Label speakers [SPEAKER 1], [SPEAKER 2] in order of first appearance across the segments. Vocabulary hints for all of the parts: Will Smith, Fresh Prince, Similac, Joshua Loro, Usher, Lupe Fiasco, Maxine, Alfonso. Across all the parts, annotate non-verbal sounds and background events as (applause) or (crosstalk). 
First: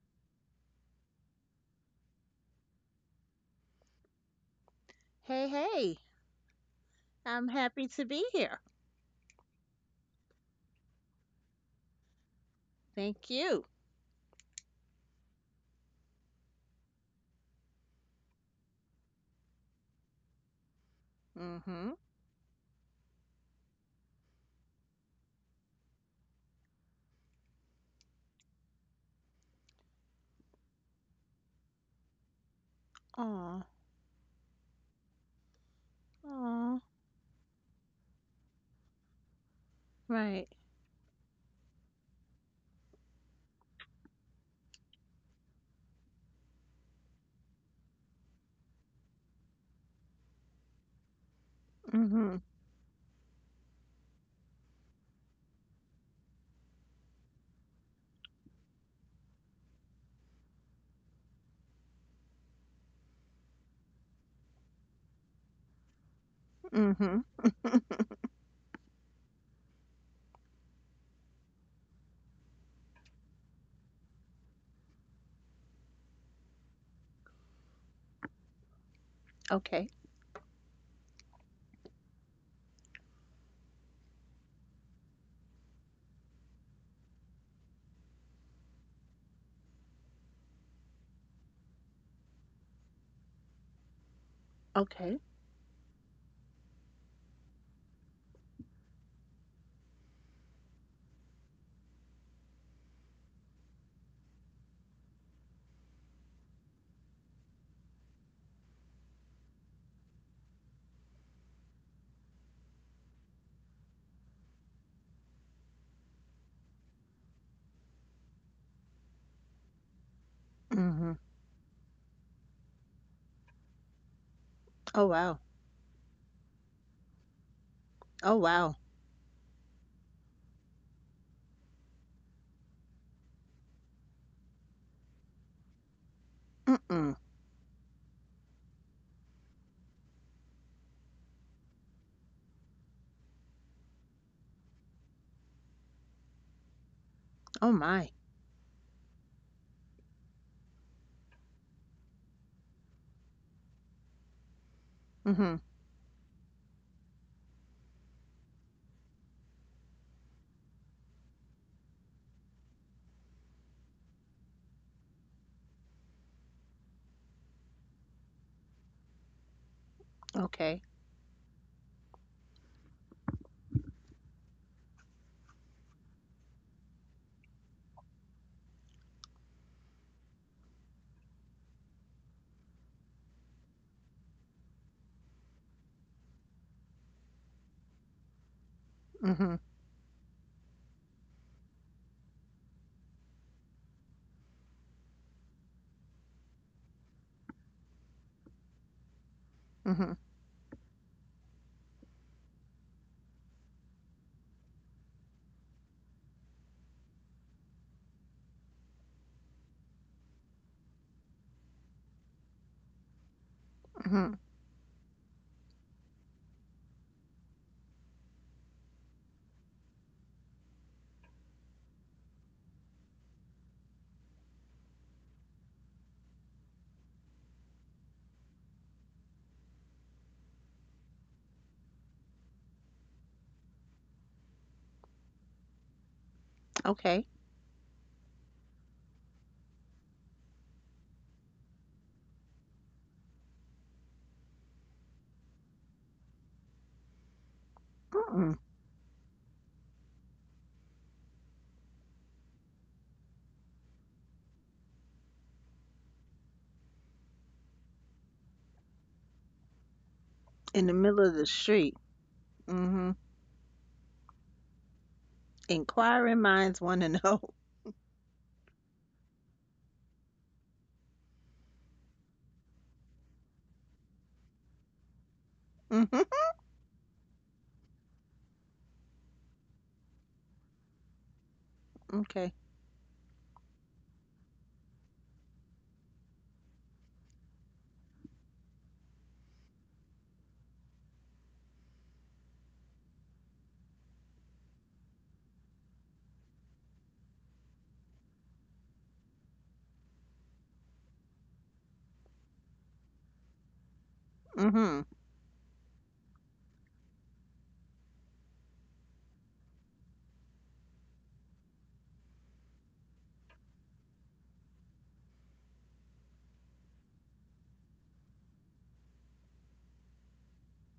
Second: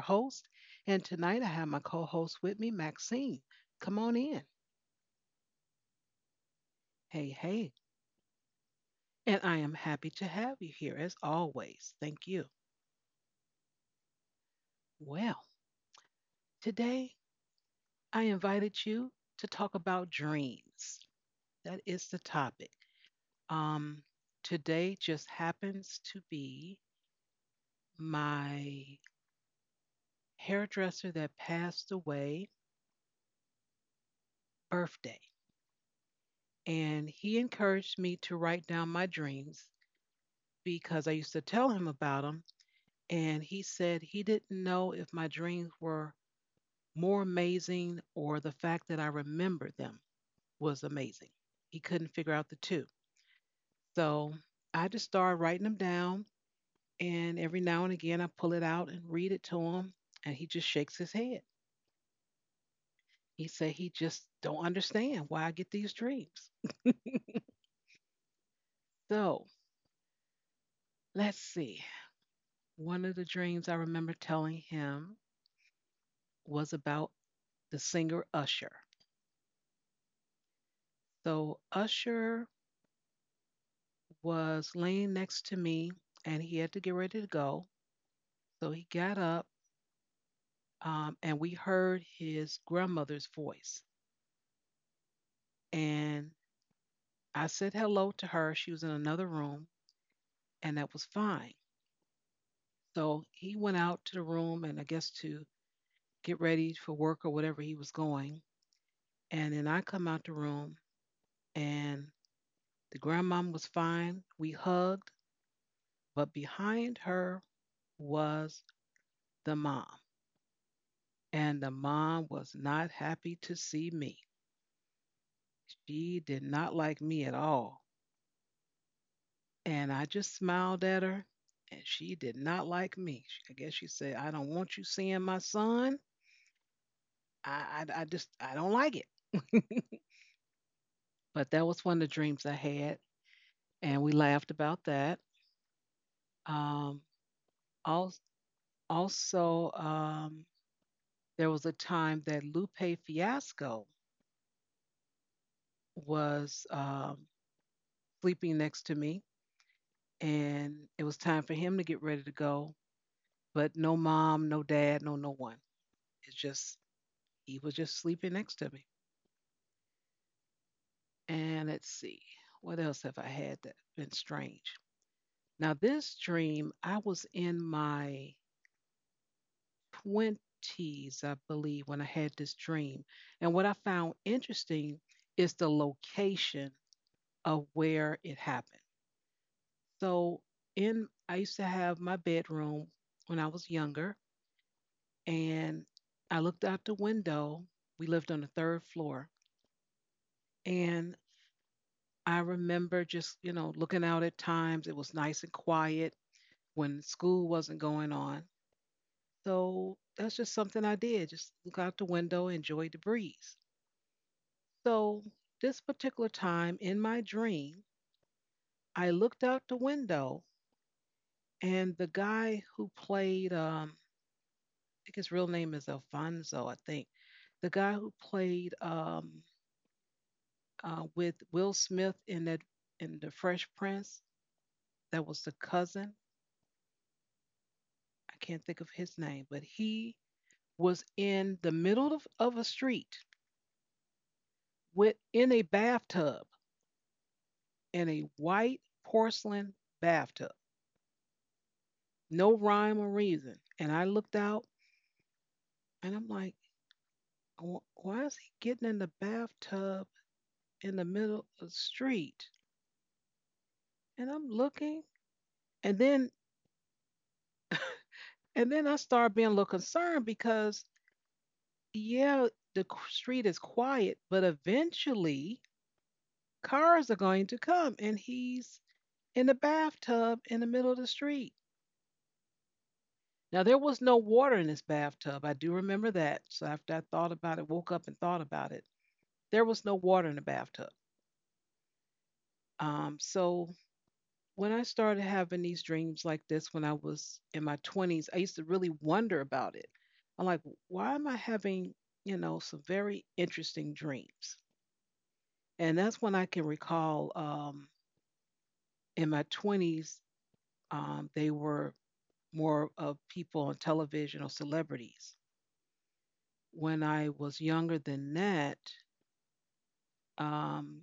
[SPEAKER 1] host, and tonight I have my co host with me, Maxine. Come on in.
[SPEAKER 2] Hey, hey,
[SPEAKER 1] Hey,
[SPEAKER 2] I'm
[SPEAKER 1] hey.
[SPEAKER 2] happy to be here.
[SPEAKER 1] And I am happy to have you here as always. Thank you.
[SPEAKER 2] Thank you.
[SPEAKER 1] Well, today I invited you to talk about dreams. That
[SPEAKER 2] Mhm.
[SPEAKER 1] is the topic. Um, Today just happens to be my hairdresser that passed away
[SPEAKER 2] Aw.
[SPEAKER 1] birthday.
[SPEAKER 2] Aw.
[SPEAKER 1] And he encouraged me to write down my dreams
[SPEAKER 2] Right.
[SPEAKER 1] because I used to tell him about them. And he said he didn't know if my dreams were more amazing or the fact that I remembered them was amazing. He couldn't
[SPEAKER 2] Mhm.
[SPEAKER 1] figure out the two. So I just started writing them down. And every now and again, I pull it out and read it to him. And he just shakes his head. He said he just don't understand why I get these dreams.
[SPEAKER 2] Mhm.
[SPEAKER 1] So let's see. One of the dreams I remember telling him was about the singer Usher.
[SPEAKER 2] Okay.
[SPEAKER 1] So Usher was laying next to me and he had to get ready to go. So he got up and we heard his grandmother's voice.
[SPEAKER 2] Okay.
[SPEAKER 1] And I said hello to her. She was in another room and that was fine. So he went out to the room and I guess to get ready for work or whatever he was going. And then I come out the room and the grandmom was fine. We hugged, but behind her was the mom,
[SPEAKER 2] Mhm.
[SPEAKER 1] and the mom was not happy to see me.
[SPEAKER 2] Oh wow.
[SPEAKER 1] She did not like me at all.
[SPEAKER 2] Oh wow.
[SPEAKER 1] And I just smiled at her, and she did not like me. I guess she said, I don't want you seeing my son.
[SPEAKER 2] Mm-mm.
[SPEAKER 1] I don't like it. (laughs) But that was one of the dreams I had, and we laughed about that. Um,
[SPEAKER 2] Oh my.
[SPEAKER 1] al- also, there was a time that Lupe Fiasco
[SPEAKER 2] Mhm.
[SPEAKER 1] was sleeping next to me and it was time for him to get ready to go. But no mom, no dad, no one. It's just he was just sleeping next to me.
[SPEAKER 2] Okay.
[SPEAKER 1] And let's see, what else have I had that been strange? Now this dream, I was in my twenties, I believe, when I had this dream. And what I found interesting is the location of where it happened.
[SPEAKER 2] Mhm.
[SPEAKER 1] So in I used to have my bedroom when I was younger and I looked out the window. We lived on the third floor,
[SPEAKER 2] Mhm.
[SPEAKER 1] and I remember just, you know, looking out at times. It was nice and quiet when school wasn't going on. So that's just something I did. Just look out the window, enjoy the breeze.
[SPEAKER 2] Mhm.
[SPEAKER 1] So this particular time in my dream, I looked out the window, and the guy who played, I think his real name is Alfonso, I think. The guy who played with Will Smith in that in the Fresh Prince. That was the cousin.
[SPEAKER 2] Okay.
[SPEAKER 1] I can't think of his name, but he was in the middle of a street with in a bathtub in a
[SPEAKER 2] Mm-mm.
[SPEAKER 1] white porcelain bathtub. No rhyme or reason. And I looked out and I'm like, why is he getting in the bathtub
[SPEAKER 2] In the
[SPEAKER 1] in the
[SPEAKER 2] middle of
[SPEAKER 1] middle
[SPEAKER 2] the
[SPEAKER 1] of the
[SPEAKER 2] street.
[SPEAKER 1] street?
[SPEAKER 2] Mhm.
[SPEAKER 1] And I'm looking and then
[SPEAKER 2] Inquiring minds want to know. (laughs)
[SPEAKER 1] and then I started being a little concerned because yeah, the street is quiet, but eventually
[SPEAKER 2] Mhm.
[SPEAKER 1] cars are going to come, and he's in the bathtub in the middle of the street.
[SPEAKER 2] Okay.
[SPEAKER 1] Now, there was no water in his bathtub. I do remember that. So, after I thought about it, woke up and thought about it, there was no water in the bathtub. So, when I started having these dreams like this when I was in my 20s, I used to really wonder about it. I'm like, why am I having, you know, some very interesting dreams?
[SPEAKER 2] Mhm.
[SPEAKER 1] And that's when I can recall in my 20s, they were more of people on television or celebrities. When I was younger than that, um,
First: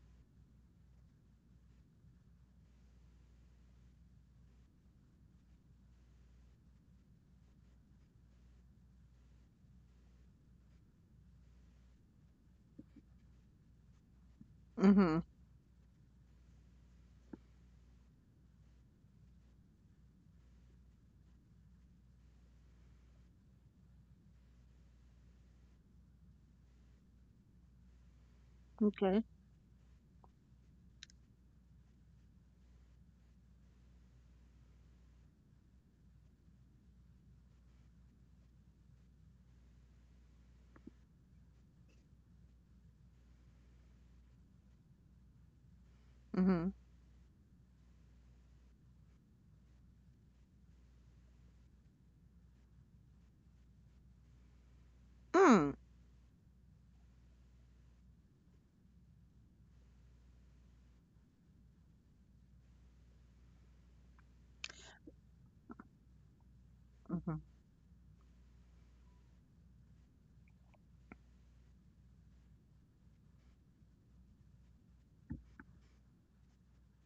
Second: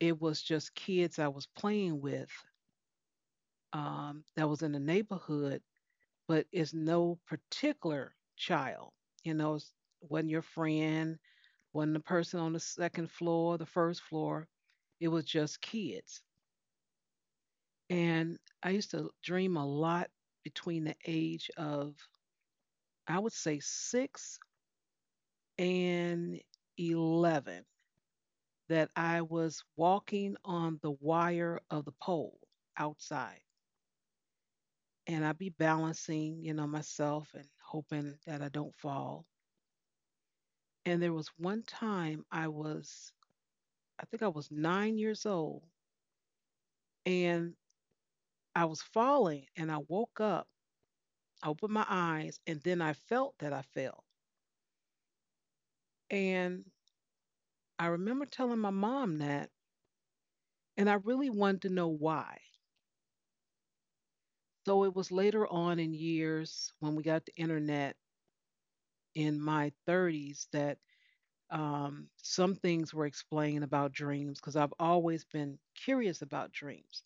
[SPEAKER 1] it was just kids I was playing with that was in the neighborhood, but it's no particular child. You know, it's, wasn't your friend, wasn't the person on the second floor, the first floor. It
[SPEAKER 2] Mhm.
[SPEAKER 1] was just kids. And I used to dream a lot between the age of I would say six and 11 that I
[SPEAKER 2] Okay.
[SPEAKER 1] was walking on the wire of the pole outside. And I'd be balancing, you know, myself and hoping that I don't fall. And there was one time I was, I think I was 9 years old,
[SPEAKER 2] Mhm.
[SPEAKER 1] and I was falling and I woke up, I opened my eyes, and then I felt that I fell.
[SPEAKER 2] Mm.
[SPEAKER 1] And I remember telling my mom that, and I really wanted to know why. So it was later on in years when we got the
[SPEAKER 2] Mhm.
[SPEAKER 1] internet in my 30s that some things were explained about dreams because I've always been curious about dreams.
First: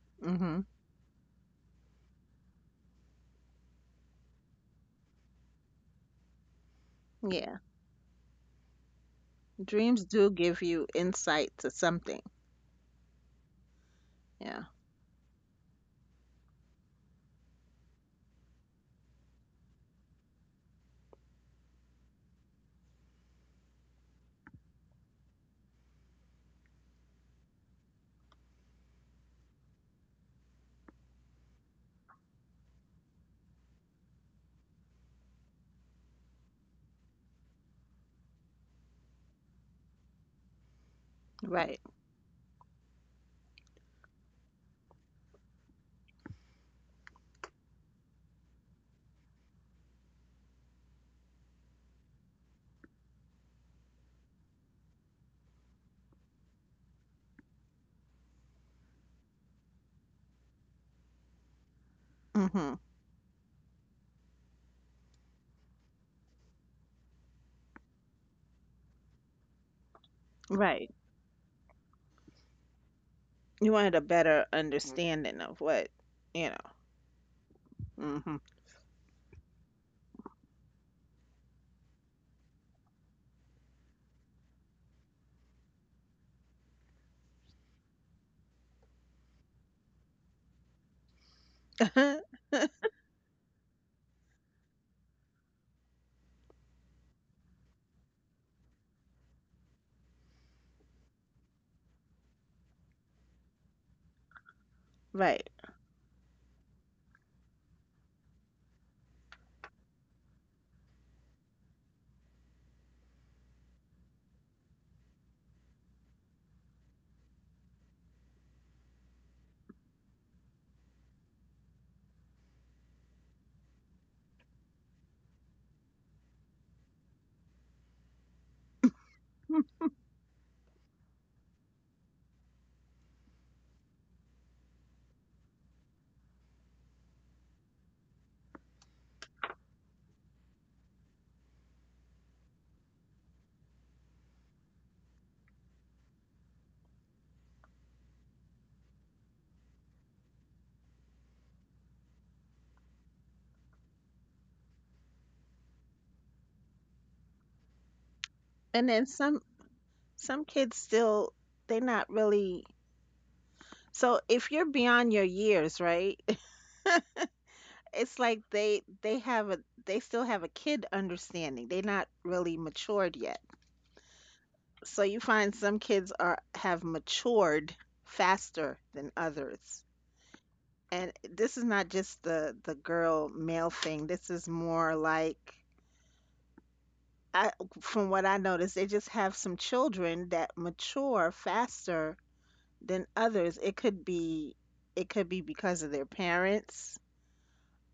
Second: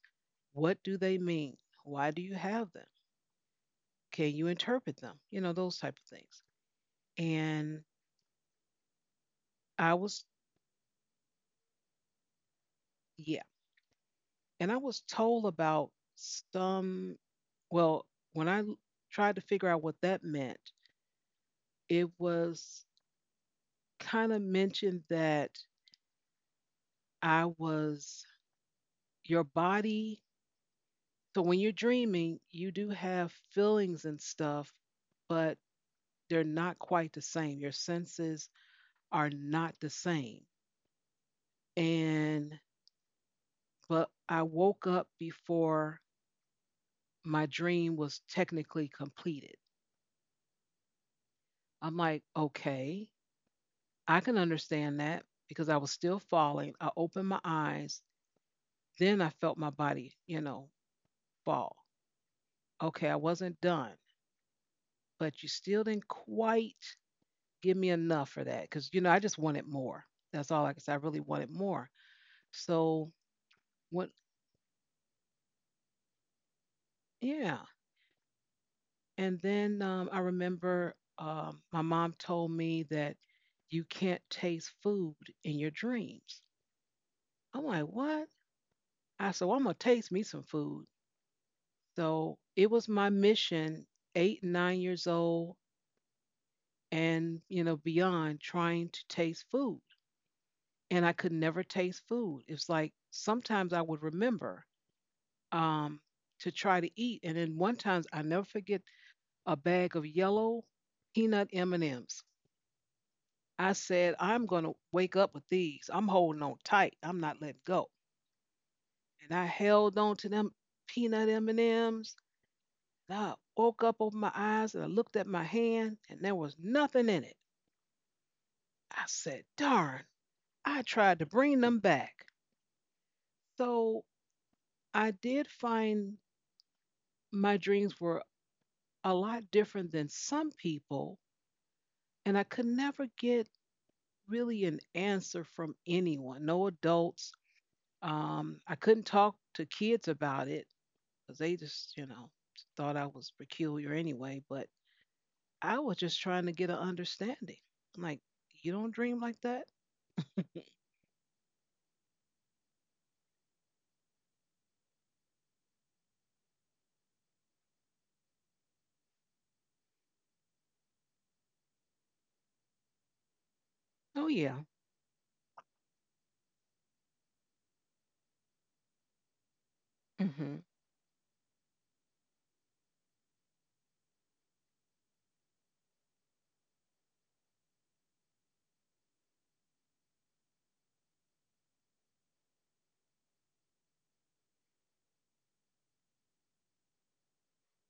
[SPEAKER 1] What do they mean? Why do you have them? Can you interpret them? You know, those type of things.
[SPEAKER 2] Mhm.
[SPEAKER 1] And I
[SPEAKER 2] Dreams
[SPEAKER 1] was,
[SPEAKER 2] do give you insight to something.
[SPEAKER 1] yeah.
[SPEAKER 2] Yeah.
[SPEAKER 1] And I was told about some, well, when I tried to figure out what that meant, it was kind of mentioned that I was your body, so when you're dreaming you do have feelings and stuff but they're not quite the same, your senses are not the same.
[SPEAKER 2] Right.
[SPEAKER 1] And but I woke up before my dream was technically completed. I'm like, okay, I can understand that because I was still falling, I opened my eyes, then I felt my body, you know, fall.
[SPEAKER 2] Mhm.
[SPEAKER 1] Okay, I wasn't done, but you still didn't quite give me enough for that because you know I just wanted more. That's all I can
[SPEAKER 2] Right.
[SPEAKER 1] say. I really wanted more. So
[SPEAKER 2] You wanted a
[SPEAKER 1] what?
[SPEAKER 2] better understanding of what, you.
[SPEAKER 1] Yeah.
[SPEAKER 2] Mhm.
[SPEAKER 1] And then I remember my mom told me that you can't taste food in your dreams. I'm like, what? I said, well, I'm gonna taste me some food. So
[SPEAKER 2] (laughs)
[SPEAKER 1] it was my mission, eight, 9 years old, and you know beyond, trying to taste food, and I could never taste food. It's like sometimes I would remember,
[SPEAKER 2] Right.
[SPEAKER 1] um, to try to eat. And then one time, I never forget a bag of yellow peanut M and M's. I said, I'm gonna wake up with these. I'm holding on tight. I'm not letting go. And I held on to them peanut M and M's. And I woke up over my eyes and I looked at my hand, and there was nothing in it. I said,
[SPEAKER 2] Hmm.
[SPEAKER 1] darn. I tried to bring them back. So I did find my dreams were a lot different than some people, and I could never get really an answer from anyone, no adults. I couldn't talk to kids about it because they just, you know, thought I was peculiar anyway. But I was just trying to get an understanding. I'm like, you
[SPEAKER 2] And
[SPEAKER 1] don't
[SPEAKER 2] then
[SPEAKER 1] dream
[SPEAKER 2] some
[SPEAKER 1] like that?
[SPEAKER 2] kids still, they're not really, so if you're beyond your years, right? (laughs) It's like they have a they still have a kid understanding. They're not really matured yet.
[SPEAKER 1] Oh, yeah.
[SPEAKER 2] So you find some kids are have matured faster than others,
[SPEAKER 1] Mm-hmm.
[SPEAKER 2] and this is not just the girl male thing. This is more like, I, from what I noticed, they just have some children that mature faster than others. It could be, it could be because of their parents.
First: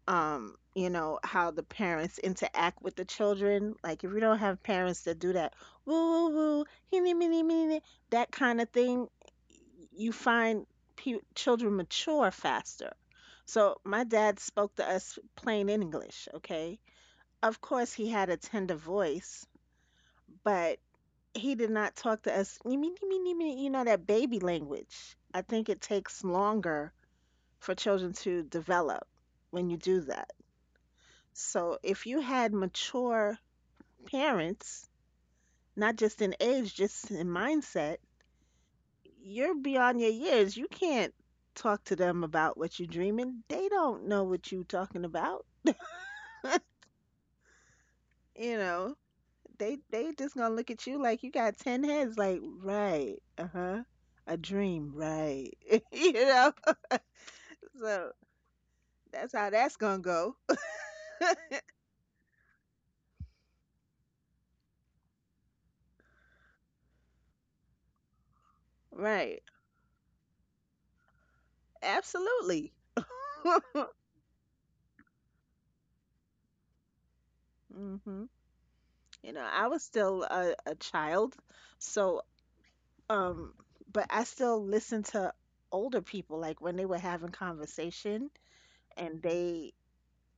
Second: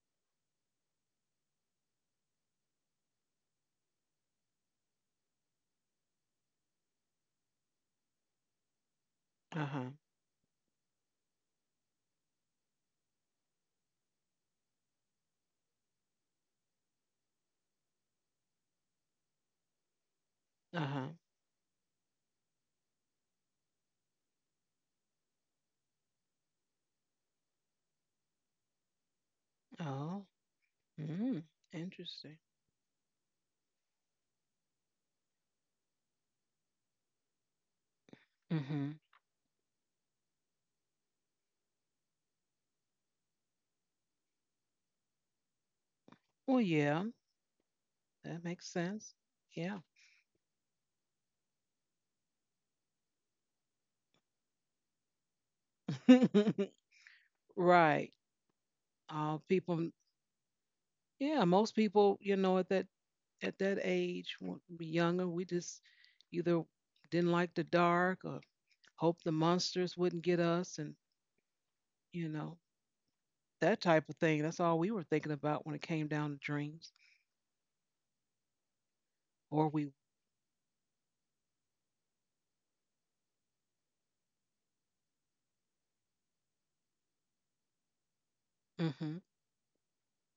[SPEAKER 2] You know, how the parents interact with the children. Like if we don't have parents that do that, woo woo woo, hinny minny minny, that kind of thing,
[SPEAKER 1] Uh huh.
[SPEAKER 2] you find children mature faster. So my dad spoke to us plain English, okay? Of course he had a tender voice, but
[SPEAKER 1] Uh huh.
[SPEAKER 2] he did not talk to us, "Nee, nee, nee, nee, nee, me," you know, that baby language. I think it takes longer for children to develop when you do
[SPEAKER 1] Oh,
[SPEAKER 2] that.
[SPEAKER 1] mm,
[SPEAKER 2] So if you
[SPEAKER 1] interesting.
[SPEAKER 2] had mature parents, not just in age, just in mindset,
[SPEAKER 1] Mm-hmm.
[SPEAKER 2] you're beyond your years. You can't talk to them about what you're dreaming. They don't know what you're talking about.
[SPEAKER 1] Well, yeah, that
[SPEAKER 2] You
[SPEAKER 1] makes
[SPEAKER 2] know,
[SPEAKER 1] sense.
[SPEAKER 2] they
[SPEAKER 1] Yeah.
[SPEAKER 2] they just gonna look at you like you got ten heads. Like, right, uh huh, a dream, right? (laughs) You know,
[SPEAKER 1] (laughs)
[SPEAKER 2] so
[SPEAKER 1] Right.
[SPEAKER 2] that's how that's
[SPEAKER 1] People
[SPEAKER 2] gonna go.
[SPEAKER 1] Yeah, most people, you know, at that age, when we younger, we just either didn't like the dark or hoped the
[SPEAKER 2] Right,
[SPEAKER 1] monsters wouldn't get us, and you know
[SPEAKER 2] absolutely. (laughs)
[SPEAKER 1] that type of thing. That's all we were thinking about when it came down to dreams.
[SPEAKER 2] Hmm. You know, I
[SPEAKER 1] Or
[SPEAKER 2] was
[SPEAKER 1] we.
[SPEAKER 2] still a child, so. Um, but I still listen to older people, like when they were having conversation
[SPEAKER 1] Mm-hmm.
[SPEAKER 2] and they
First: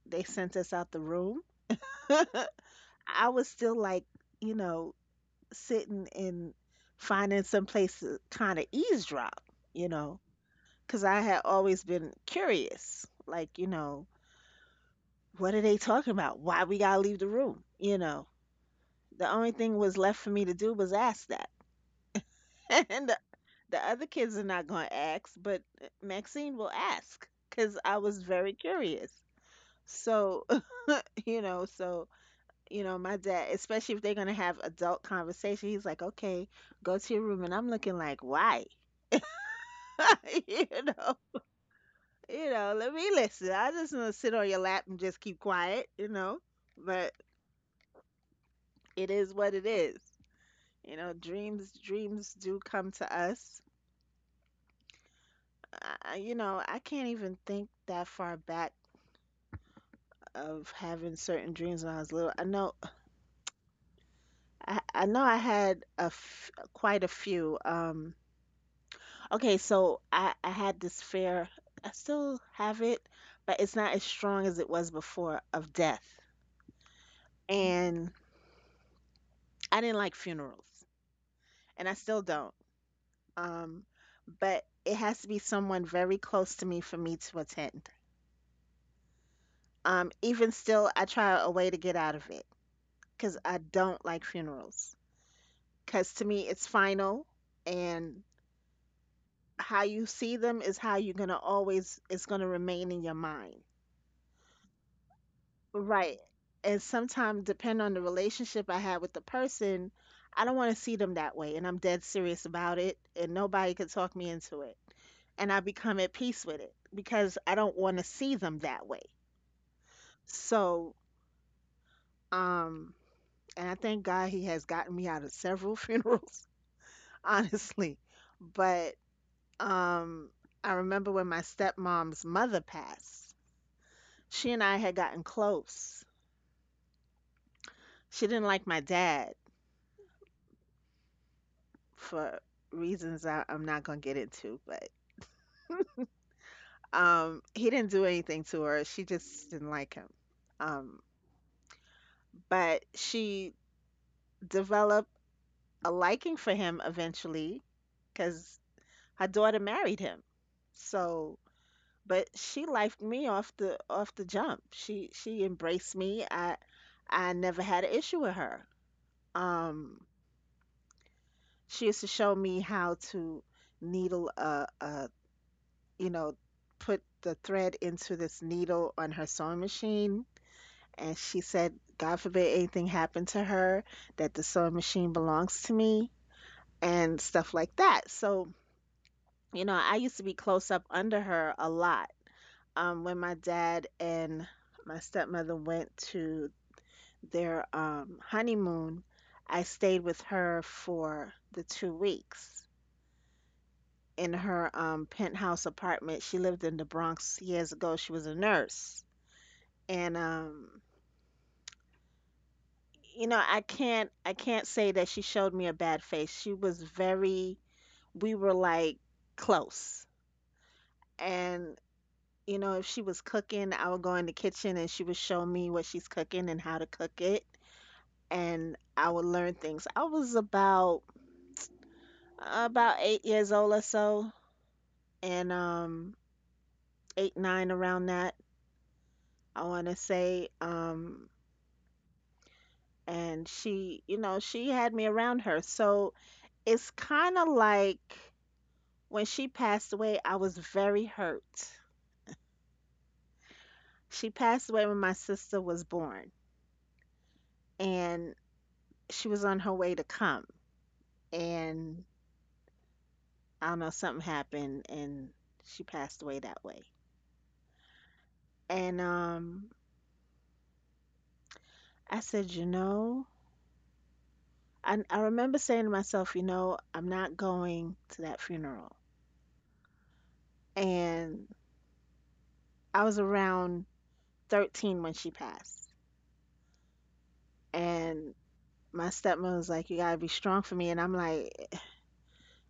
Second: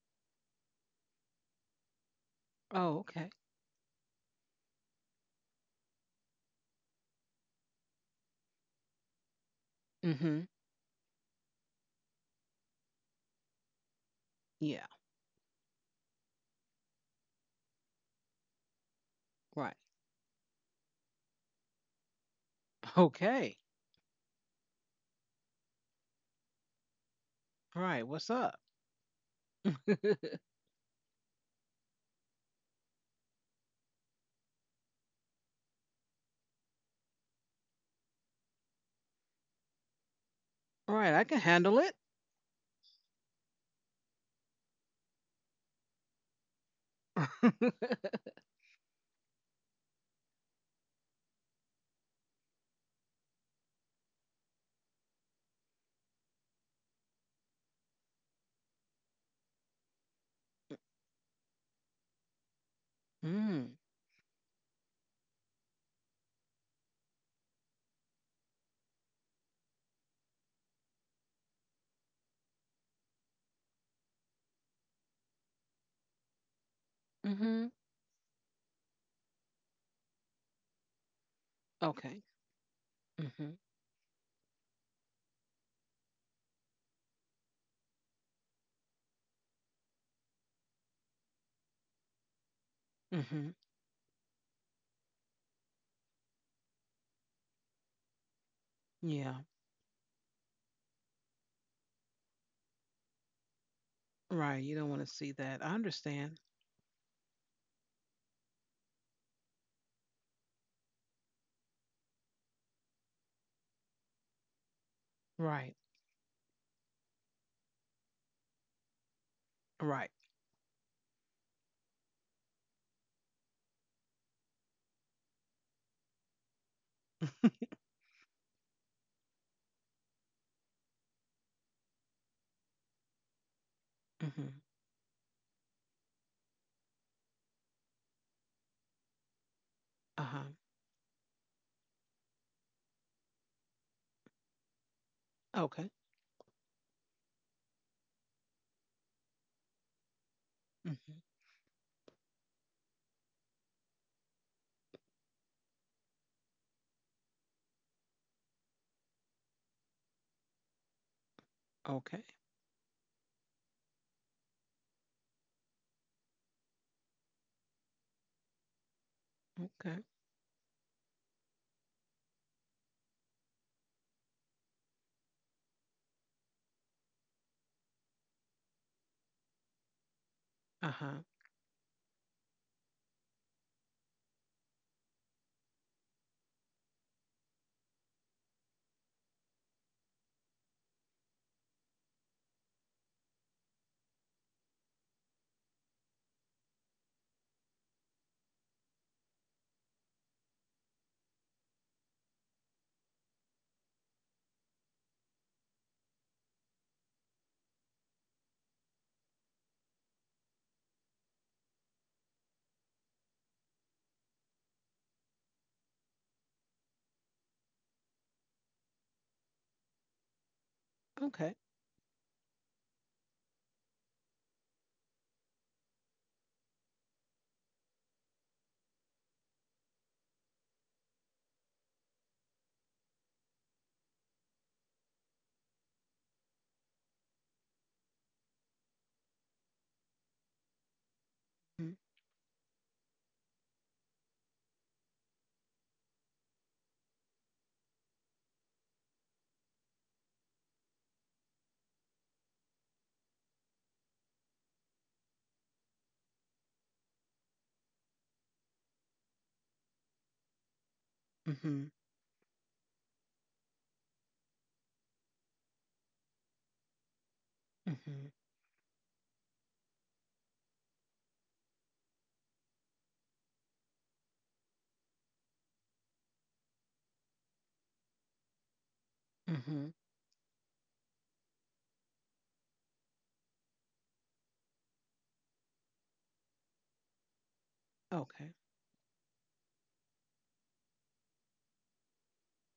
[SPEAKER 2] they sent us out the room. (laughs)
[SPEAKER 1] Oh,
[SPEAKER 2] I
[SPEAKER 1] okay.
[SPEAKER 2] was still like, you know, sitting and finding some place to kind of eavesdrop, you know,
[SPEAKER 1] Mm-hmm.
[SPEAKER 2] because I had always been curious, like, you know,
[SPEAKER 1] Yeah.
[SPEAKER 2] what are they talking about? Why we gotta leave the room? You know, the only
[SPEAKER 1] Right.
[SPEAKER 2] thing was left for me to do was ask that. (laughs)
[SPEAKER 1] (laughs)
[SPEAKER 2] And
[SPEAKER 1] Okay.
[SPEAKER 2] the other kids are not going to ask, but eh, Maxine will ask because
[SPEAKER 1] Right.
[SPEAKER 2] I was
[SPEAKER 1] What's up?
[SPEAKER 2] very curious.
[SPEAKER 1] (laughs) Right.
[SPEAKER 2] So, (laughs) you know, so, you know, my dad, especially if they're going to have adult conversation, he's like, okay, go to your room. And I'm looking like, why? (laughs) You know,
[SPEAKER 1] I can handle it.
[SPEAKER 2] you know, let me listen. I just want to sit on your lap and just keep quiet, you know, but
[SPEAKER 1] (laughs)
[SPEAKER 2] it is what it is. You know, dreams, dreams do come to us. You know, I can't even think that far back of having certain dreams when I was little. I know
[SPEAKER 1] Mm.
[SPEAKER 2] I know I had a quite a few. Okay, so I had this fear. I still have it, but it's not as strong as it was before of death.
[SPEAKER 1] Mm-hmm.
[SPEAKER 2] And I didn't like funerals, and I
[SPEAKER 1] Okay.
[SPEAKER 2] still don't.
[SPEAKER 1] Mm-hmm.
[SPEAKER 2] Um, but it has to be someone very close to me for me to attend. Even still, I try a way to get out of it because
[SPEAKER 1] Mm-hmm.
[SPEAKER 2] I don't like funerals. Because to me, it's final and
[SPEAKER 1] Yeah.
[SPEAKER 2] how you see them is how you're gonna always, it's gonna remain in your mind.
[SPEAKER 1] Right. You don't want to see that. I
[SPEAKER 2] Right.
[SPEAKER 1] understand.
[SPEAKER 2] And sometimes depending on the relationship I had with the person, I don't want to see them that way and I'm dead serious about it and nobody can talk me into it. And I
[SPEAKER 1] Right.
[SPEAKER 2] become at peace with it because I don't want to see them that way.
[SPEAKER 1] Right.
[SPEAKER 2] So, um, and I thank God he has gotten me out of several (laughs) funerals,
[SPEAKER 1] (laughs)
[SPEAKER 2] honestly. But um, I remember when my stepmom's mother passed. She
[SPEAKER 1] Hmm.
[SPEAKER 2] and I had gotten close. She didn't like my dad
[SPEAKER 1] Uh-huh.
[SPEAKER 2] for reasons I'm not gonna get into, but
[SPEAKER 1] Okay.
[SPEAKER 2] he didn't do anything to her. She just didn't like him. Um,
[SPEAKER 1] Hmm.
[SPEAKER 2] but she developed a liking for him eventually because her daughter married him. So,
[SPEAKER 1] Okay.
[SPEAKER 2] but she liked me off the jump. She embraced me. I never had an issue with her.
[SPEAKER 1] Okay.
[SPEAKER 2] Um, she used to show me how to needle, you know, put the thread into this needle on her sewing machine, and
[SPEAKER 1] Uh-huh.
[SPEAKER 2] she said, God forbid anything happened to her, that the sewing machine belongs to me and stuff like that. So, you know, I used to be close up under her a lot. Um, when my dad and my stepmother went to their um, honeymoon, I stayed with her for the 2 weeks in her penthouse apartment. She lived in the Bronx years ago. She was a nurse, and you know, I can't say that she showed me a bad face. She was very, we were like close,
[SPEAKER 1] Okay.
[SPEAKER 2] and you know, if she was cooking, I would go in the kitchen and she would show me what she's cooking and how to cook it, and I would learn things. I was about 8 years old or so, and eight nine around that. I want to say,
[SPEAKER 1] Mm-hmm.
[SPEAKER 2] and she, you know, she had me around her. So it's kind of like when she passed away, I was very hurt. She passed away when my sister was born, and she was on her way to come.
[SPEAKER 1] Mm-hmm.
[SPEAKER 2] And I don't know, something happened, and she passed away that way. And I said, you know, I remember saying to myself, you know, I'm not going to that funeral.
[SPEAKER 1] Mm-hmm.
[SPEAKER 2] And I was around 13 when she passed. And
[SPEAKER 1] Okay.
[SPEAKER 2] my stepmom was like, "You gotta be strong for me," and I'm like,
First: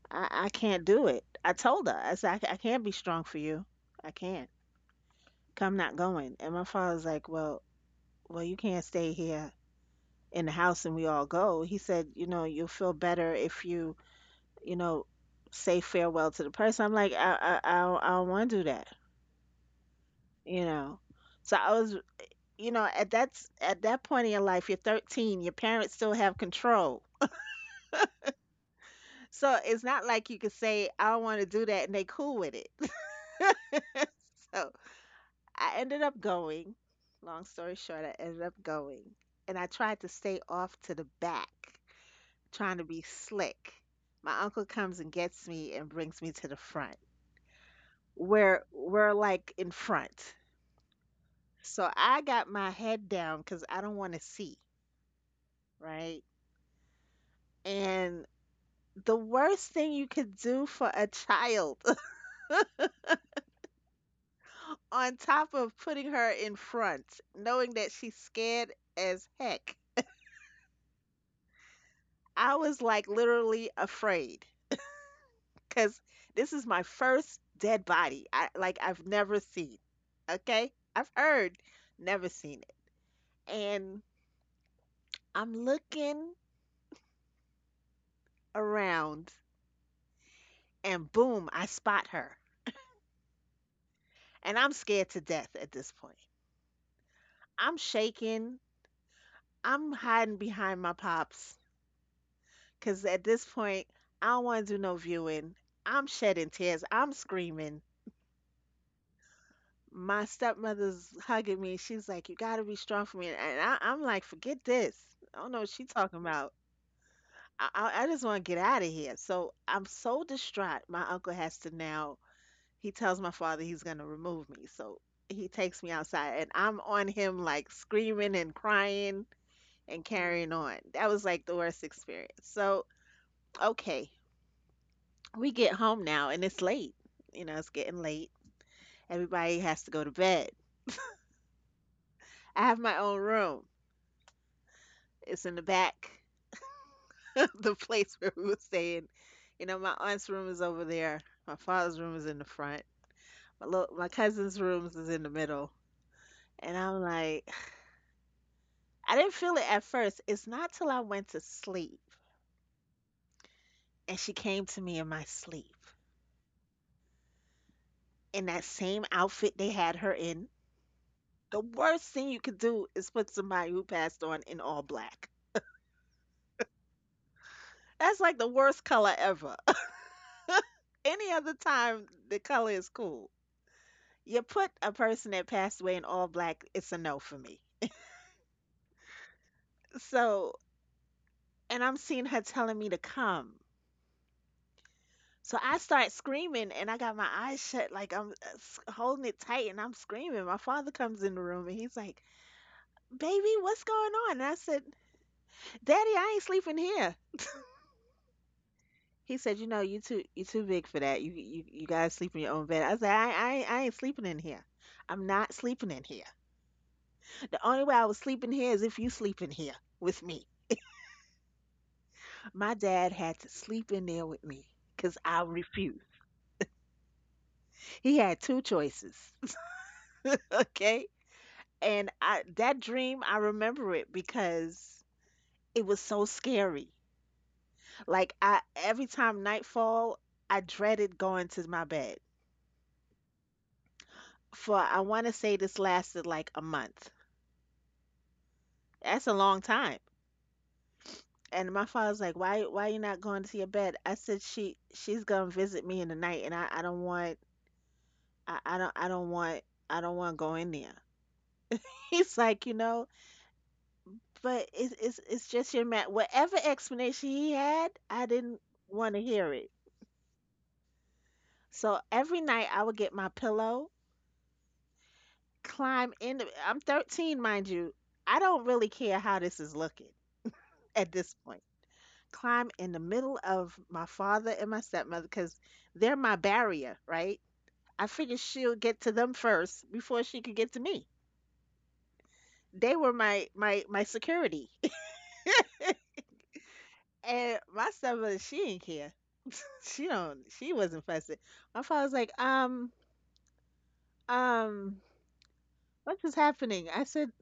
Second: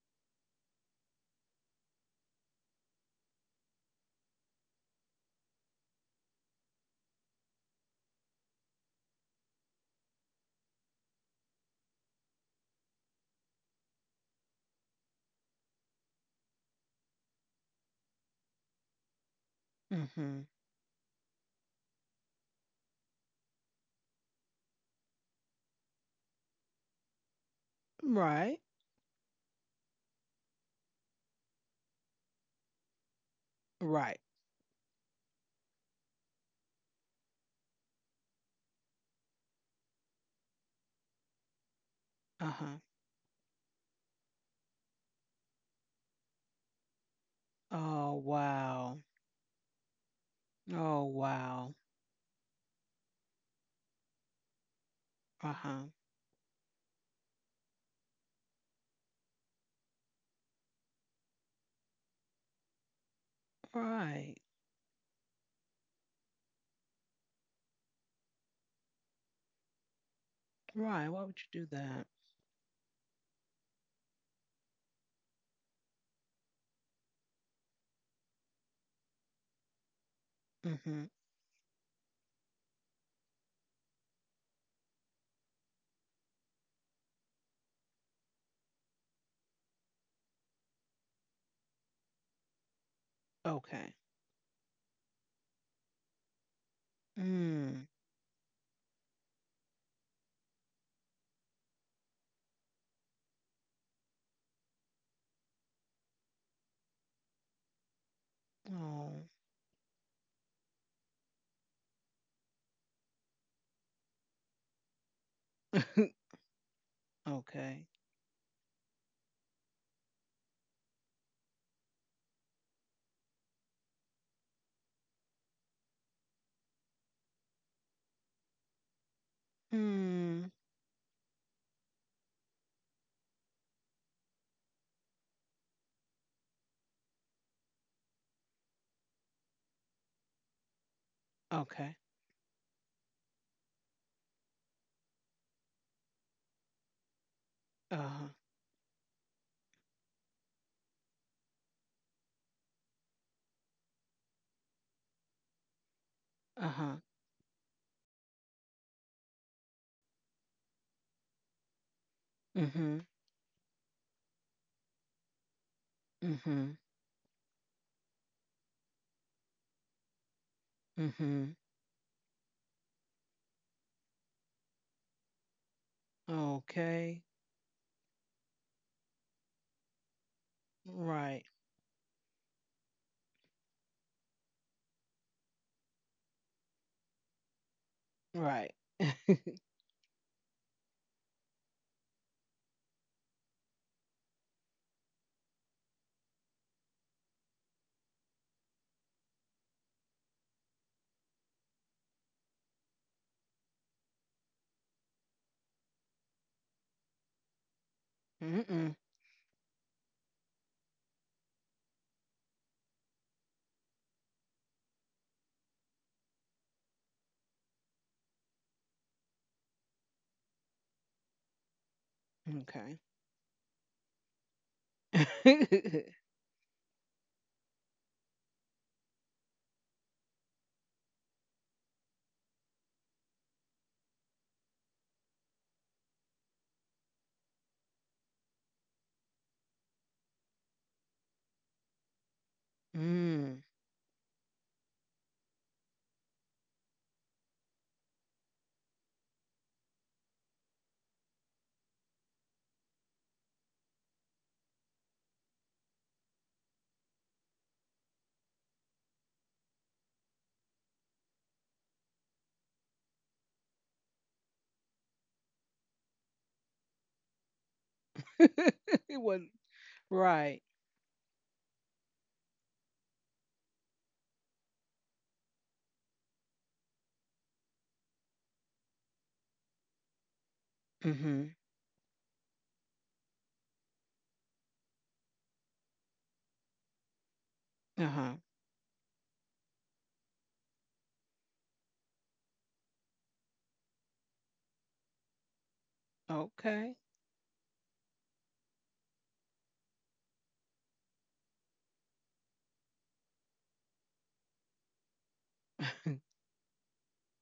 [SPEAKER 2] I can't do it." I told her, I said, I can't be strong for you. I can't. I'm not going." And my father's like, "Well, well, you can't stay here in the house and we all go." He said, "You know, you'll feel better if you, you know, say farewell to the person." I'm like, I don't want to do that,"
[SPEAKER 1] Mm-hmm.
[SPEAKER 2] you know. So I was, you know, at that point in your life, you're 13. Your parents still have control.
[SPEAKER 1] Right.
[SPEAKER 2] So it's not like you could say, I don't want to do that, and they cool with it.
[SPEAKER 1] Right.
[SPEAKER 2] (laughs) So I ended up going. Long story short, I ended up going. And I tried to stay off to the back,
[SPEAKER 1] Uh-huh.
[SPEAKER 2] trying to be slick. My uncle comes and gets me and brings me to the front.
[SPEAKER 1] Oh
[SPEAKER 2] Where
[SPEAKER 1] wow.
[SPEAKER 2] we're like in front.
[SPEAKER 1] Oh wow.
[SPEAKER 2] So I got my head down because I don't want to see,
[SPEAKER 1] Uh-huh.
[SPEAKER 2] right? And the worst thing you could do for a child,
[SPEAKER 1] Right.
[SPEAKER 2] (laughs) on top of putting her in front, knowing that she's scared as heck,
[SPEAKER 1] Right. Why would you do that?
[SPEAKER 2] I was like literally afraid because this is my first dead body. I've never seen. Okay?
[SPEAKER 1] Mm-hmm.
[SPEAKER 2] I've heard, never seen it. And I'm looking around and boom, I spot her.
[SPEAKER 1] Okay.
[SPEAKER 2] And I'm scared to death at this point. I'm
[SPEAKER 1] Mm.
[SPEAKER 2] shaking. I'm hiding behind my pops because at this point, I don't want to do no viewing. I'm shedding tears. I'm screaming,
[SPEAKER 1] Oh.
[SPEAKER 2] my stepmother's hugging me. She's like, "You got to be strong for me," and I'm like, "Forget this. I don't know what she's talking
[SPEAKER 1] (laughs)
[SPEAKER 2] about.
[SPEAKER 1] Okay.
[SPEAKER 2] I just want to get out of here." So I'm so distraught. My uncle has to now. He tells my father he's going to remove me. So he takes me outside, and I'm on him like screaming and crying and
[SPEAKER 1] Mm.
[SPEAKER 2] carrying on. That was like the worst experience. So okay, we get home now, and it's late. You know, it's getting late. Everybody has to go to bed.
[SPEAKER 1] Okay.
[SPEAKER 2] I have my own room. It's in the back, (laughs) the place
[SPEAKER 1] Uh-huh.
[SPEAKER 2] where we were staying. You know, my aunt's room is over there. My father's room is in the front. My little, my cousin's rooms is in the middle. And
[SPEAKER 1] Uh-huh.
[SPEAKER 2] I'm like, (sighs) I didn't feel it at first. It's not till I went to sleep
[SPEAKER 1] Mm-hmm.
[SPEAKER 2] and she came to me in my sleep
[SPEAKER 1] Mm-hmm.
[SPEAKER 2] in that same outfit they had her in.
[SPEAKER 1] Mm-hmm.
[SPEAKER 2] The worst thing you could do is put somebody who passed on in all black.
[SPEAKER 1] Okay.
[SPEAKER 2] That's like the worst color ever. (laughs) Any
[SPEAKER 1] Right.
[SPEAKER 2] other time, the color is cool. You put a person that passed away in all black, it's a no for me.
[SPEAKER 1] Right.
[SPEAKER 2] So, and I'm seeing her telling me to come. So I start screaming and I got my eyes shut, like I'm holding it tight and I'm screaming. My father comes in the room and he's like, Baby, what's going on? And I said, Daddy, I ain't sleeping here.
[SPEAKER 1] Mm-mm.
[SPEAKER 2] He said, You know, you too big for that. You guys sleep in your own bed. I said, I ain't sleeping in here. I'm not sleeping in here. The only way I was sleeping here is if you sleep in here with me. My
[SPEAKER 1] Okay.
[SPEAKER 2] dad had to sleep in there with me because I refused.
[SPEAKER 1] (laughs)
[SPEAKER 2] He had two choices, (laughs) okay? And I that dream, I remember it because it was so scary. Like I every time nightfall, I dreaded going to my bed.
[SPEAKER 1] Mm.
[SPEAKER 2] For I want to say this lasted like a month. That's a long time. And my father's like, "Why you not going to your bed?" I said, "She's going to visit me in the night, and I don't want I, I don't I don't want I don't want to go in there." (laughs) He's like, "You know, but it's just your man." Whatever explanation he had, I didn't
[SPEAKER 1] (laughs)
[SPEAKER 2] want to
[SPEAKER 1] It
[SPEAKER 2] hear
[SPEAKER 1] wasn't.
[SPEAKER 2] it.
[SPEAKER 1] Right.
[SPEAKER 2] So every night I would get my pillow, climb in. I'm 13, mind you. I don't really care how this is looking at this
[SPEAKER 1] Mm-hmm.
[SPEAKER 2] point. Climb in the middle of my father and my stepmother because they're my barrier, right? I
[SPEAKER 1] Uh-huh.
[SPEAKER 2] figured she'll get to them first before she could get to me. They were my security. (laughs)
[SPEAKER 1] Okay.
[SPEAKER 2] And my stepmother, she didn't care. She don't. She wasn't fussing. My father was like, um, what is
[SPEAKER 1] (laughs)
[SPEAKER 2] happening? I said,